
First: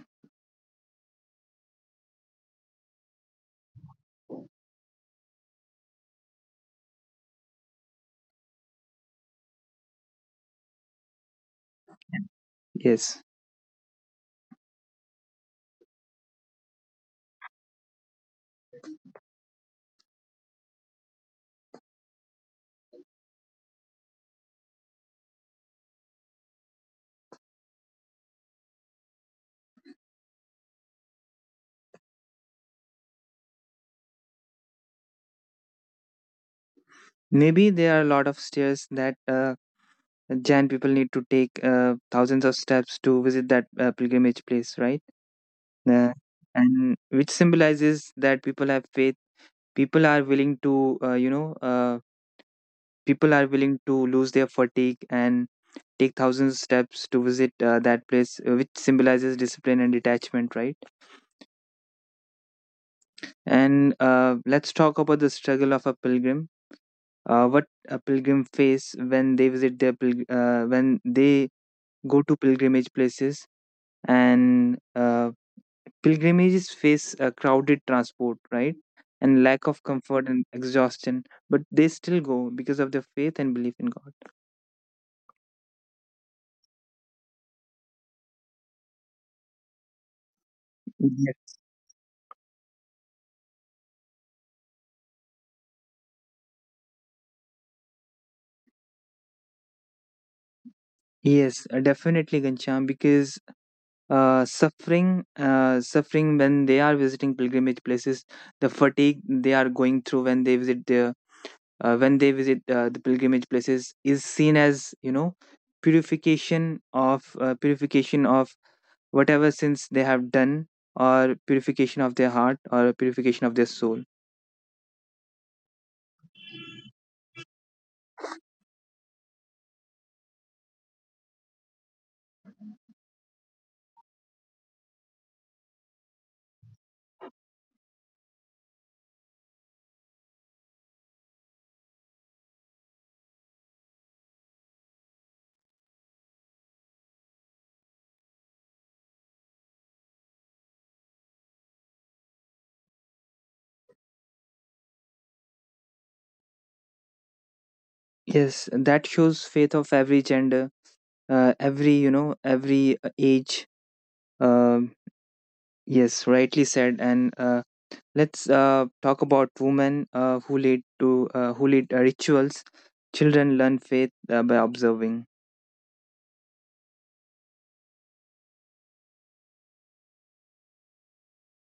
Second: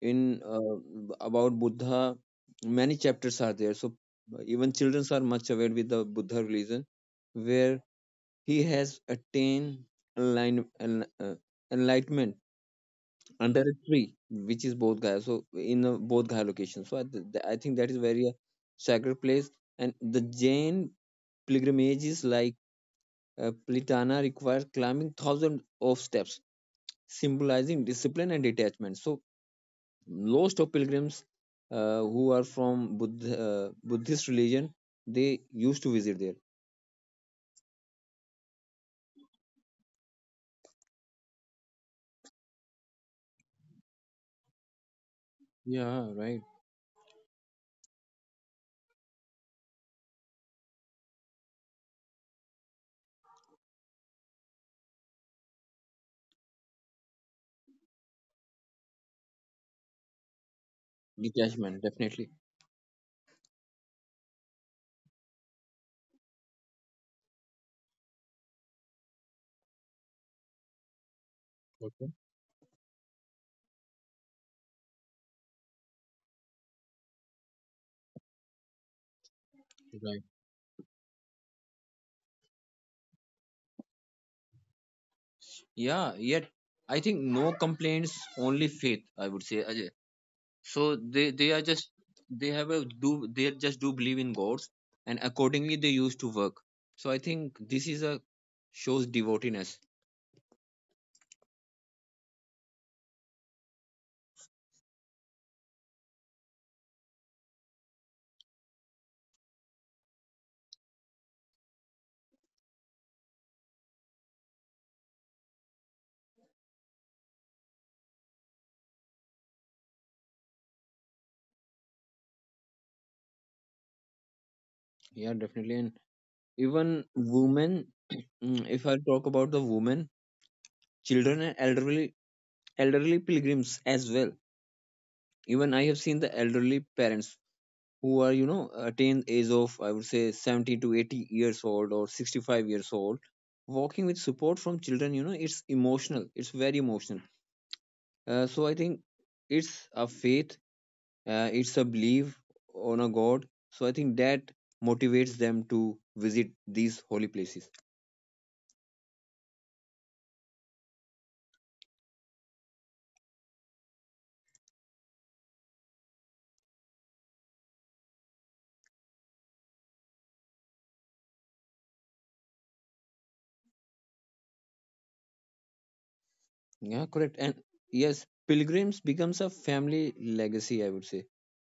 Speaker 2: in about Buddha, many chapters are there. So even children are much aware with the Buddha religion, where he has attained enlighten, uh, enlightenment
Speaker 1: Yes,
Speaker 2: under a tree, which is both Gaya. So in both Gaya locations. So I, I think that is very sacred place. And the Jain pilgrimages like Plitana require climbing thousands of steps, symbolizing discipline and detachment. So most of pilgrims who are from Buddhist religion, they used to visit there.
Speaker 1: maybe there are a lot of stairs that. Jain people need to take thousands of steps to visit that pilgrimage place, right?
Speaker 2: Yeah,
Speaker 1: Uh,
Speaker 2: right.
Speaker 1: and which symbolizes that people have faith. People are willing to, people are willing to lose their fatigue and take thousands of steps to visit that place, which symbolizes discipline and detachment, right?
Speaker 2: Detachment, definitely.
Speaker 1: And let's talk about the struggle of a pilgrim. What a pilgrim face when they visit their when they go to pilgrimage places, and pilgrimages face crowded transport, right, and lack of
Speaker 2: Right.
Speaker 1: comfort and exhaustion, but they still go because of their faith and belief in god.
Speaker 2: Yeah, yet I think no complaints, only faith, I would say. So they are
Speaker 1: Yes,
Speaker 2: just they have a do they just do believe in gods, and accordingly they used to work. So I think this is a shows devoteedness.
Speaker 1: yes, definitely Gancham, because suffering when they are visiting pilgrimage places, the fatigue they are going through when they visit the when they visit the pilgrimage places is seen as you know purification of whatever sins they have done, or purification of their heart, or purification of their soul.
Speaker 2: Yeah, definitely. And even women, if I talk about the women, children and elderly, elderly pilgrims as well. Even I have seen the elderly parents who, are you know, attained age of, I would say, 70 to 80 years old or 65 years old, walking with support from children. You know, it's emotional, it's very emotional. So I think it's a faith, it's a belief on a God. So I think that motivates them to visit these holy places.
Speaker 1: Yes, that shows faith of every gender, every you know, every age. Um, yes, rightly said. And let's talk about women who lead rituals. Children learn faith by observing.
Speaker 2: Yeah, correct. And yes, pilgrims becomes a family legacy, I would say.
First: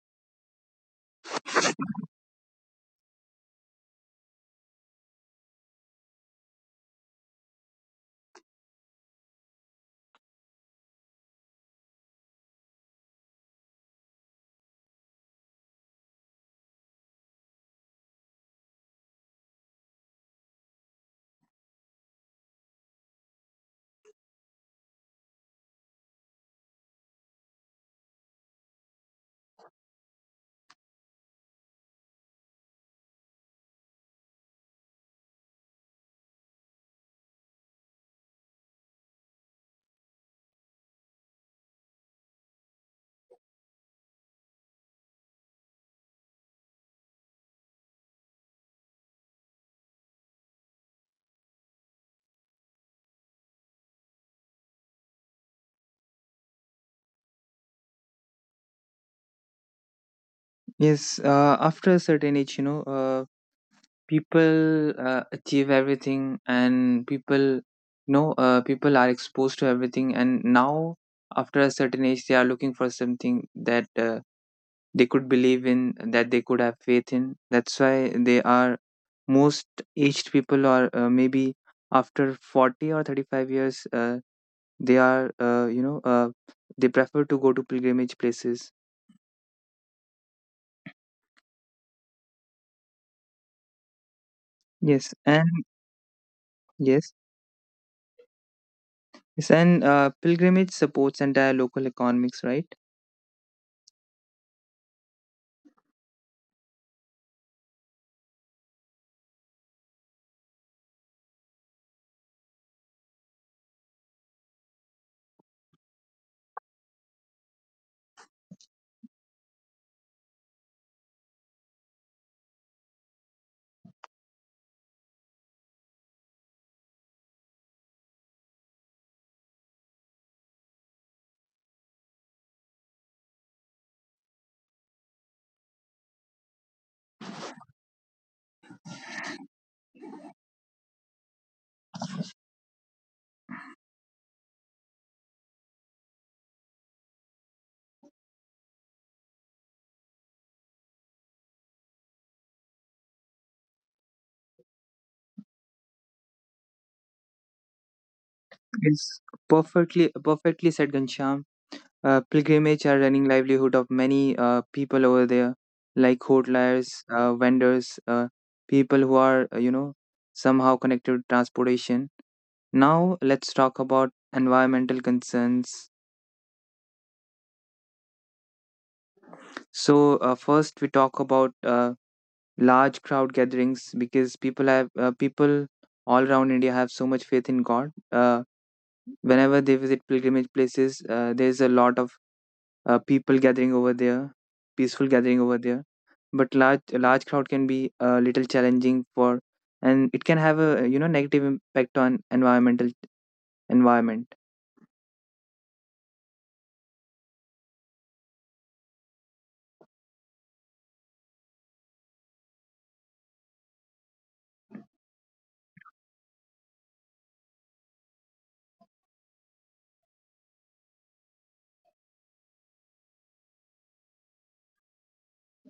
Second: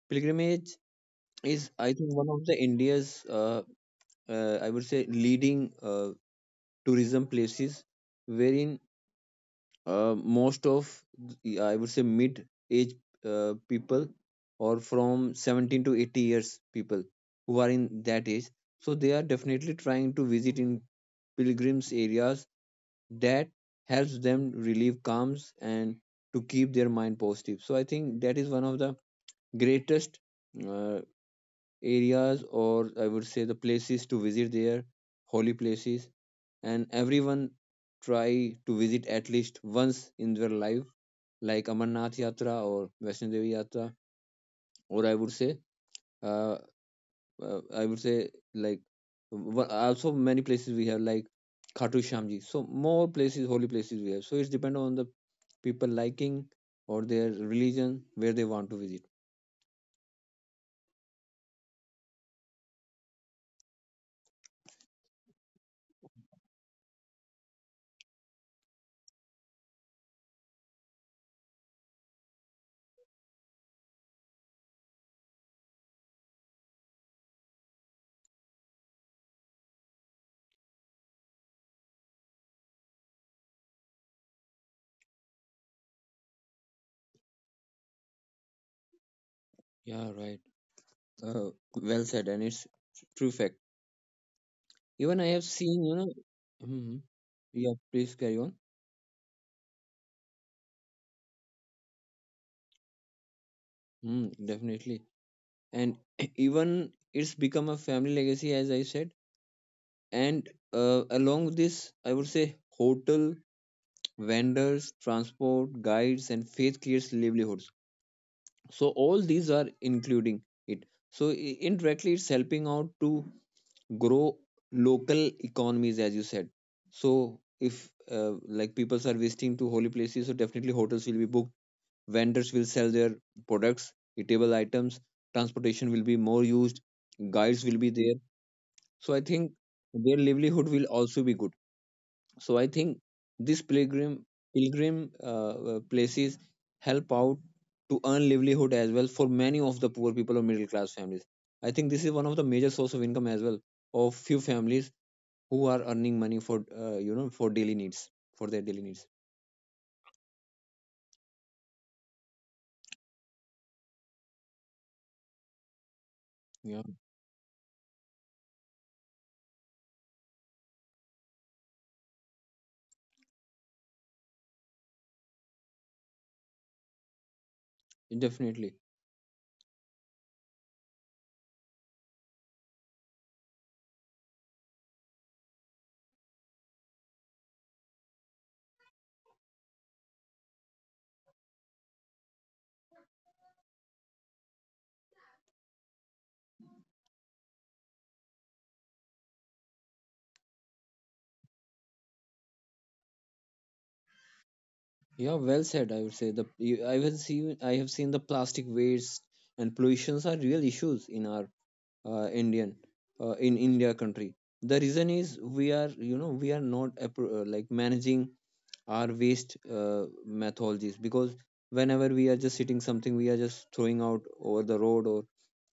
Speaker 2: Pilgrimage is, I think, one of the India's, I would say leading, tourism places, wherein most of I would say mid age people, or from 17 to 80 years people, who are in that age. So they are definitely trying to visit in pilgrims areas that helps them relieve calms and to keep their mind positive. So I think that is one of the greatest, uh, areas, or I would say the places to visit there, holy places, and everyone try to visit at least once in their life, like Amarnath Yatra or Vaishno Devi Yatra, or uh, I would say like, also many places we have, like Khatu Shyamji. So more places, holy places we have. So it's depend on the people liking or their religion where they want to visit.
Speaker 1: Yes, after a certain age, you know. People achieve everything and people you know people are exposed to everything and now after a certain age they are looking for something that they could believe in, that they could have faith in. That's why they are most aged people, or maybe after 40 or 35 years, they are you know they prefer to go to pilgrimage places.
Speaker 2: Yeah, right. Uh, well said, and it's true fact.
Speaker 1: yes
Speaker 2: Even I have
Speaker 1: and
Speaker 2: seen, you know. Hmm.
Speaker 1: yes,
Speaker 2: Yeah, please carry on.
Speaker 1: yes, and pilgrimage supports entire local economics, right.
Speaker 2: Mm, definitely. And even it's become a family legacy, as I said. And along with this, I would say, hotel, vendors, transport, guides and faith creates livelihoods. So all these are including it. So indirectly it's helping out to grow local economies, as you said. So if, like, people are visiting to holy places, so definitely hotels will be booked, vendors will sell their products, eatable items, transportation will be more used, guides will be there. So I think their livelihood will also be good. So I think these pilgrim places help out to earn livelihood as well, for many of the poor people or middle class families. I think this is one of the major source of income as well of few families who are earning money for, you know, for daily needs, for their daily needs.
Speaker 1: It's perfectly perfectly said, Ghanshyam. Pilgrimage are running livelihood of many people over there, like
Speaker 2: Yeah,
Speaker 1: hoteliers, vendors, people who are somehow connected to transportation. Now let's talk about environmental concerns.
Speaker 2: definitely.
Speaker 1: So first we talk about large crowd gatherings, because people have people all around India have so much faith in God. Whenever they visit pilgrimage places, there's a lot of people gathering over there, peaceful gathering over there. But large large crowd can be a little challenging for, and it can have a you know negative impact on environment.
Speaker 2: Yeah, well said. I would say the, I have seen, I have seen the plastic waste and pollutions are real issues in our Indian, in India country. The reason is we are, you know, we are not like managing our waste methodologies, because whenever we are just sitting something, we are just throwing out over the road, or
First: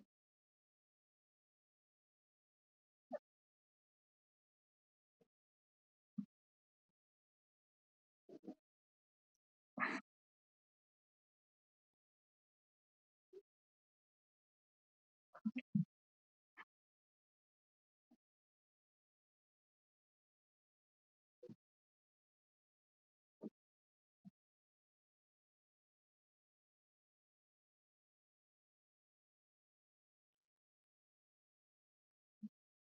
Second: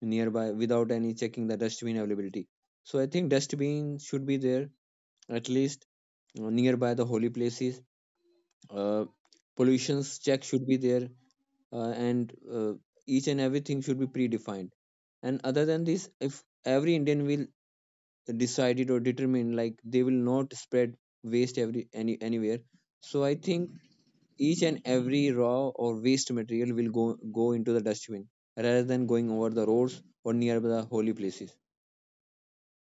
Speaker 2: nearby, without any checking the dustbin availability. So I think dustbin should be there, at least nearby the holy places. Uh, pollutions check should be there, and each and everything should be predefined. And other than this, if every Indian will decided or determined like they will not spread waste every any anywhere, so I think each and every raw or waste material will go into the dustbin, rather than going over the roads or nearby the holy places.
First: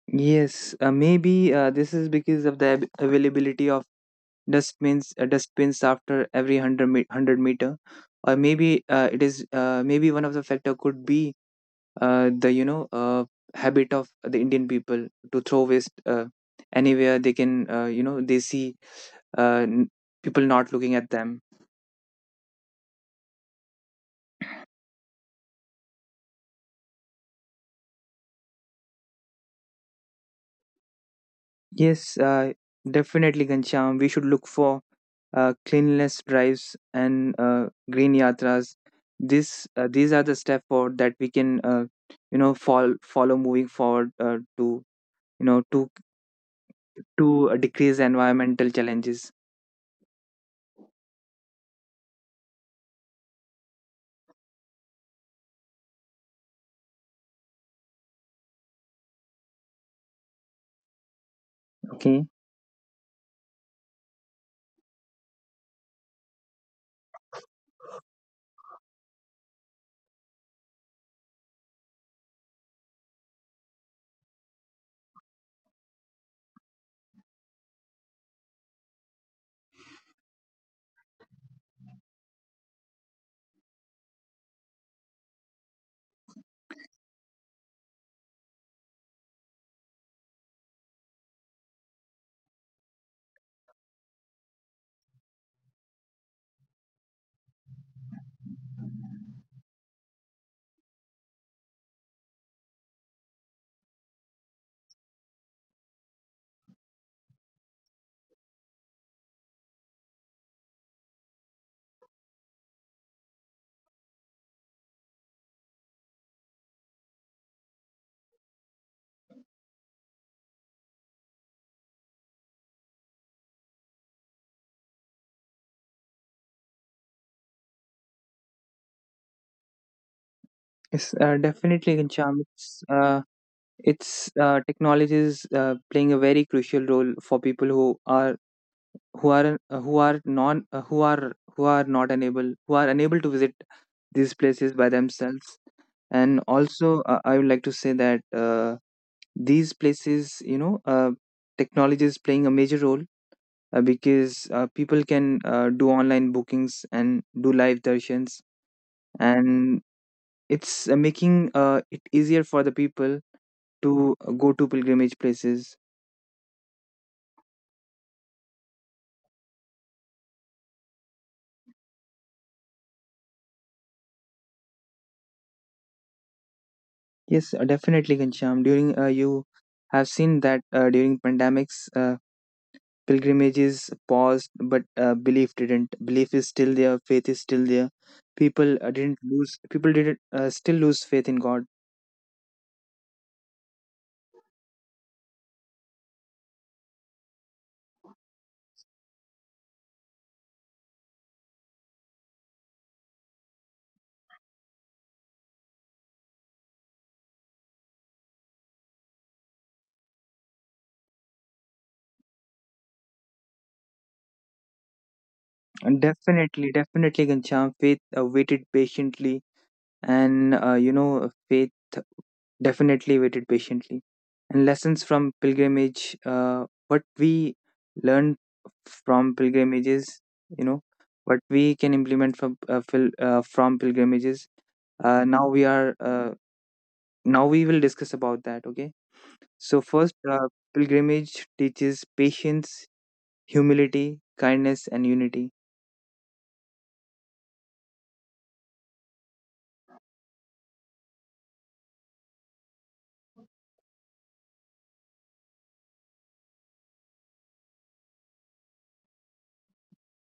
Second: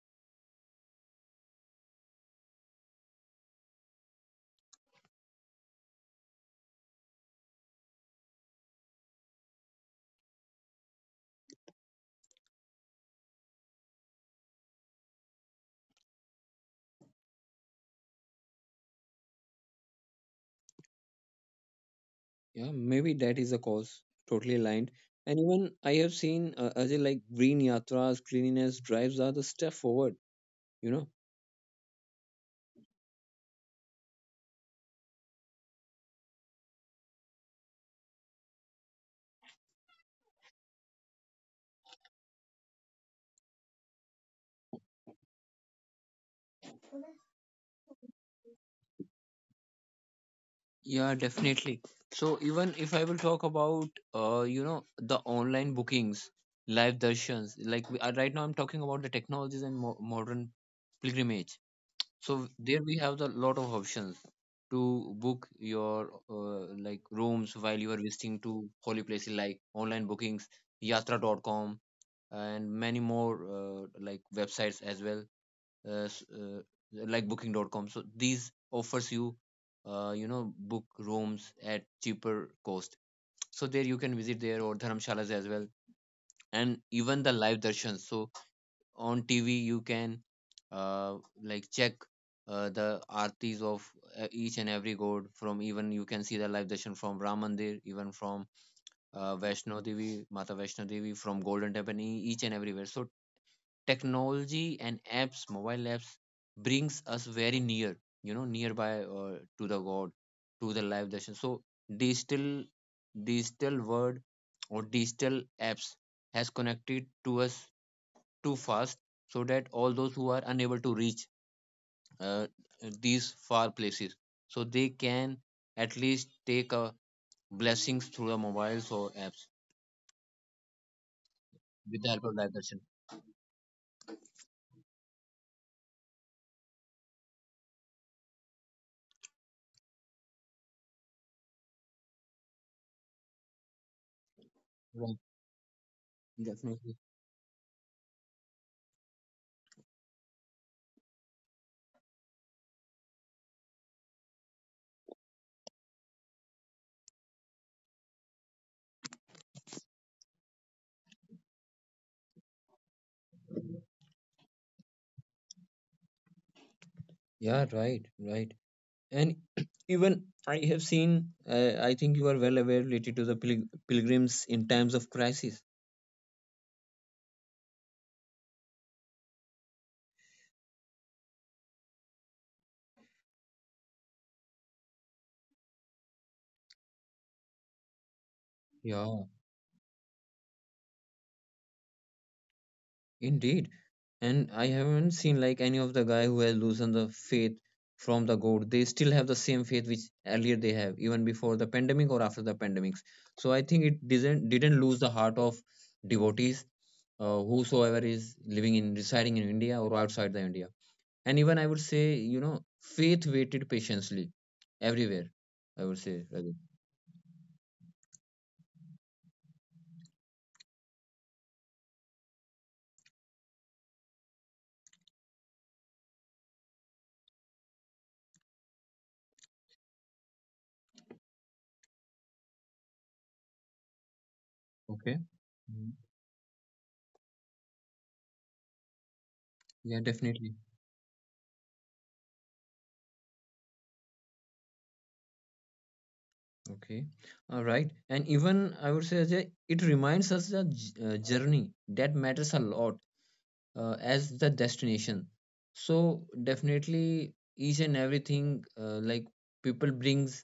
Speaker 1: Yes, maybe this is because of the availability of dustbins after every 100 100 meter, or maybe it is maybe one of the factor could be the you know habit of the Indian people to throw waste anywhere they can. You know they see uh, n- people not looking at them.
Speaker 2: Yeah, maybe that is the cause, totally aligned. And even I have seen, Ajay, like green yatras, cleanliness drives are the step forward, you know.
Speaker 1: Yes, definitely, Gansham. We should look for cleanliness drives and green yatras. This these are the steps for that we can follow moving forward to you know to decrease environmental challenges.
Speaker 2: Yeah, definitely. So even if I will talk about, you know, the online bookings, live darshans, like we, right now I'm talking about the technologies and mo modern pilgrimage.
Speaker 1: Okay,
Speaker 2: So there we have the lot of options to book your like rooms while you are visiting to holy places, like online bookings, yatra.com, and many more like websites as well, uh, uh, like booking.com. So these offers you, you know, book rooms at cheaper cost. So there you can visit there, or dharamshalas as well. And even the live darshans, so on TV you can, uh, like check, the artis of, each and every god. From even, you can see the live darshan from Ram Mandir, even from Vaishno Devi Mata, Vaishno Devi, from Golden Temple, each and everywhere. So technology and apps, mobile apps, brings us very near, you know, nearby to the God, to the live darshan. So digital, digital world, or digital apps, has connected to us too fast, so that all those who are unable to reach uh, these far places, so they can at least take a blessings through the mobiles or apps,
Speaker 1: yes,
Speaker 2: with the
Speaker 1: definitely
Speaker 2: help of live
Speaker 1: Gansham.
Speaker 2: darshan.
Speaker 1: It's technology is playing a very crucial role for people who are who are who are non who are not unable who are unable to visit these places by
Speaker 2: Right,
Speaker 1: themselves. And
Speaker 2: definitely.
Speaker 1: also, I would like to say that these places, you know, technology is playing a major role because people can do online bookings and do live darshans, and it's making it easier for the people to go to pilgrimage places.
Speaker 2: Yeah, right, right. And even I have seen, I think you are well aware related to the pilgrims in times of crisis.
Speaker 1: Yes, definitely, Ghanshyam. During you have seen that during pandemics, pilgrimages paused, but belief didn't. Belief is still there. Faith is still there. People
Speaker 2: Yeah,
Speaker 1: didn't lose. People didn't still lose faith in God.
Speaker 2: indeed. And I haven't seen like any of the guy who has loosened the faith from the god. They still have the same faith which earlier they have, even before the pandemic or after the pandemics. So I think it didn't lose the heart of devotees, whosoever is living in, residing in India or outside the India. And even I would say, you know, faith waited patiently everywhere, I would
Speaker 1: And
Speaker 2: say, Rajat.
Speaker 1: definitely, definitely, Ghanshyam. Faith waited patiently, and faith definitely waited patiently. And lessons from pilgrimage, what we learn from pilgrimages, you know, what we can implement from from pilgrimages.
Speaker 2: Okay.
Speaker 1: uh, now we
Speaker 2: Mm.
Speaker 1: are uh, now we will discuss about that. Okay, so
Speaker 2: Yeah,
Speaker 1: first,
Speaker 2: definitely.
Speaker 1: pilgrimage teaches patience, humility, kindness, and unity.
Speaker 2: Okay, all right. And even I would say, Ajay, it reminds us the journey that matters a lot, as the destination. So definitely each and everything, like people brings,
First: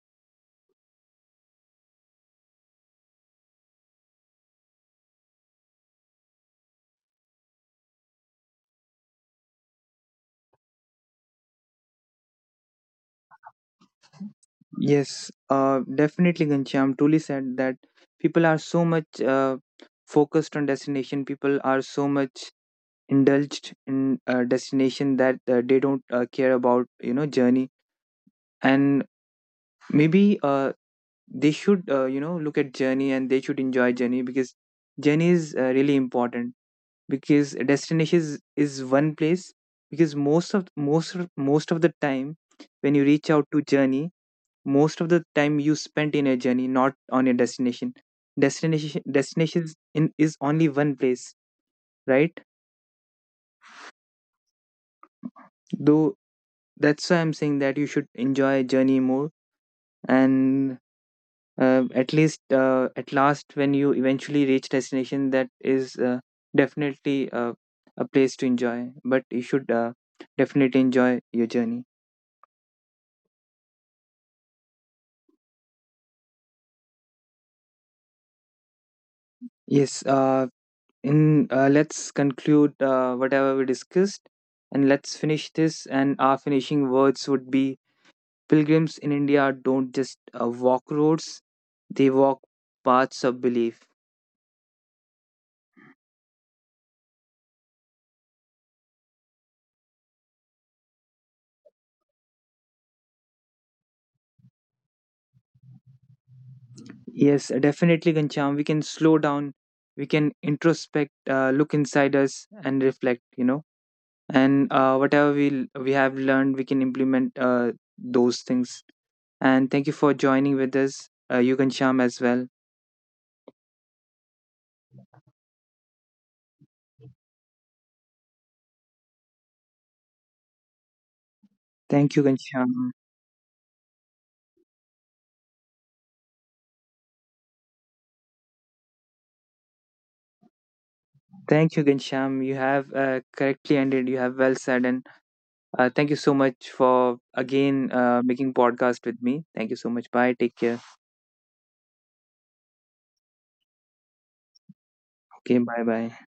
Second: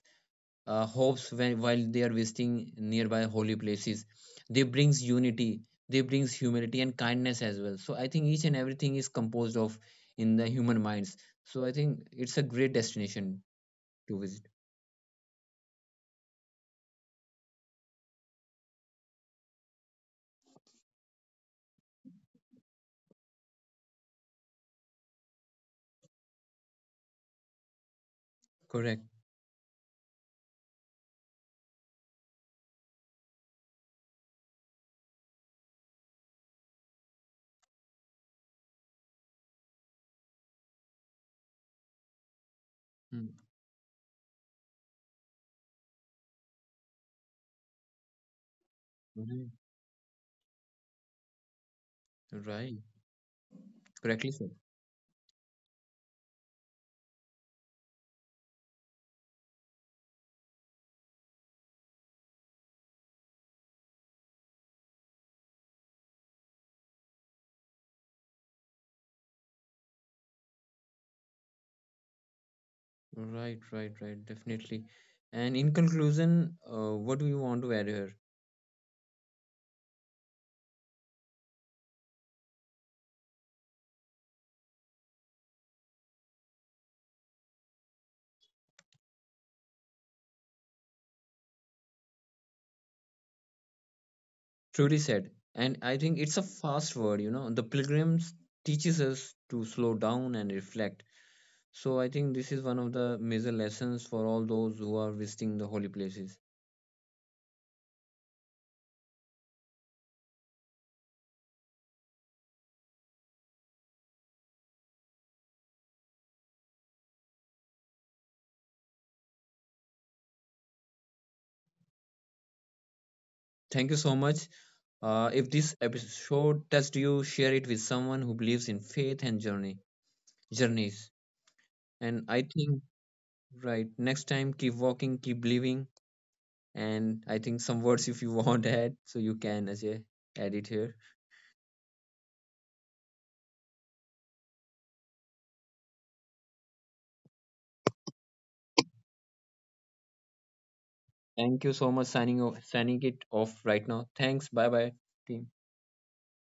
Speaker 2: hopes when, while they are visiting nearby holy places. They brings unity, they brings humility and kindness as well. So I think each and everything is composed of in the human minds. So I think it's a great destination to visit.
Speaker 1: Yes, definitely, Ganchi. I'm truly sad that people are so much focused on destination. People are so much indulged in destination, that they don't care about you know journey.
Speaker 2: Correct.
Speaker 1: And maybe they should you know look at journey and they should enjoy journey, because journey is really important. Because destination is one place. Because most of the time, when you
Speaker 2: Mm.
Speaker 1: reach out to journey, most of the time you spent in a journey, not on a destination.
Speaker 2: Right.
Speaker 1: Destinations in is only one place, right?
Speaker 2: Right. Correctly said.
Speaker 1: Though, that's why I'm saying that you should enjoy a journey more, and at last, when you eventually reach destination, that is definitely a place to enjoy, but you should definitely enjoy your journey.
Speaker 2: Right, right, right. Definitely. And in conclusion, what do you want to add here?
Speaker 1: Yes, in let's conclude whatever we discussed, and let's finish this, and our finishing words would be: pilgrims in India don't just walk roads, they walk paths of belief.
Speaker 2: Truly said. And I think it's a fast word, you know. The pilgrims teaches us to slow down and reflect. So I think this is one of the major lessons for all those who are visiting the holy places.
Speaker 1: Yes, definitely Gancham, we can slow down, we can introspect, look inside us and reflect, you know, and whatever we have learned we can implement those things. And thank you for joining with us, you Gancham as well.
Speaker 2: Thank you so much. If this episode touched you, share it with someone who believes in faith and journeys.
Speaker 1: Thank
Speaker 2: And
Speaker 1: you
Speaker 2: I
Speaker 1: Gancham.
Speaker 2: think right next time, keep walking, keep believing. And I think some words if you want to add, so you can, Ajay, add it here.
Speaker 1: Thank you, Gansham. You have correctly ended. You have well said, and thank you so much for again making podcast with me. Thank you so much. Bye. Take care.
Speaker 2: Thank you so much, signing off, signing it off right now. Thanks. Bye bye, team.
Speaker 1: Okay. Bye. Bye.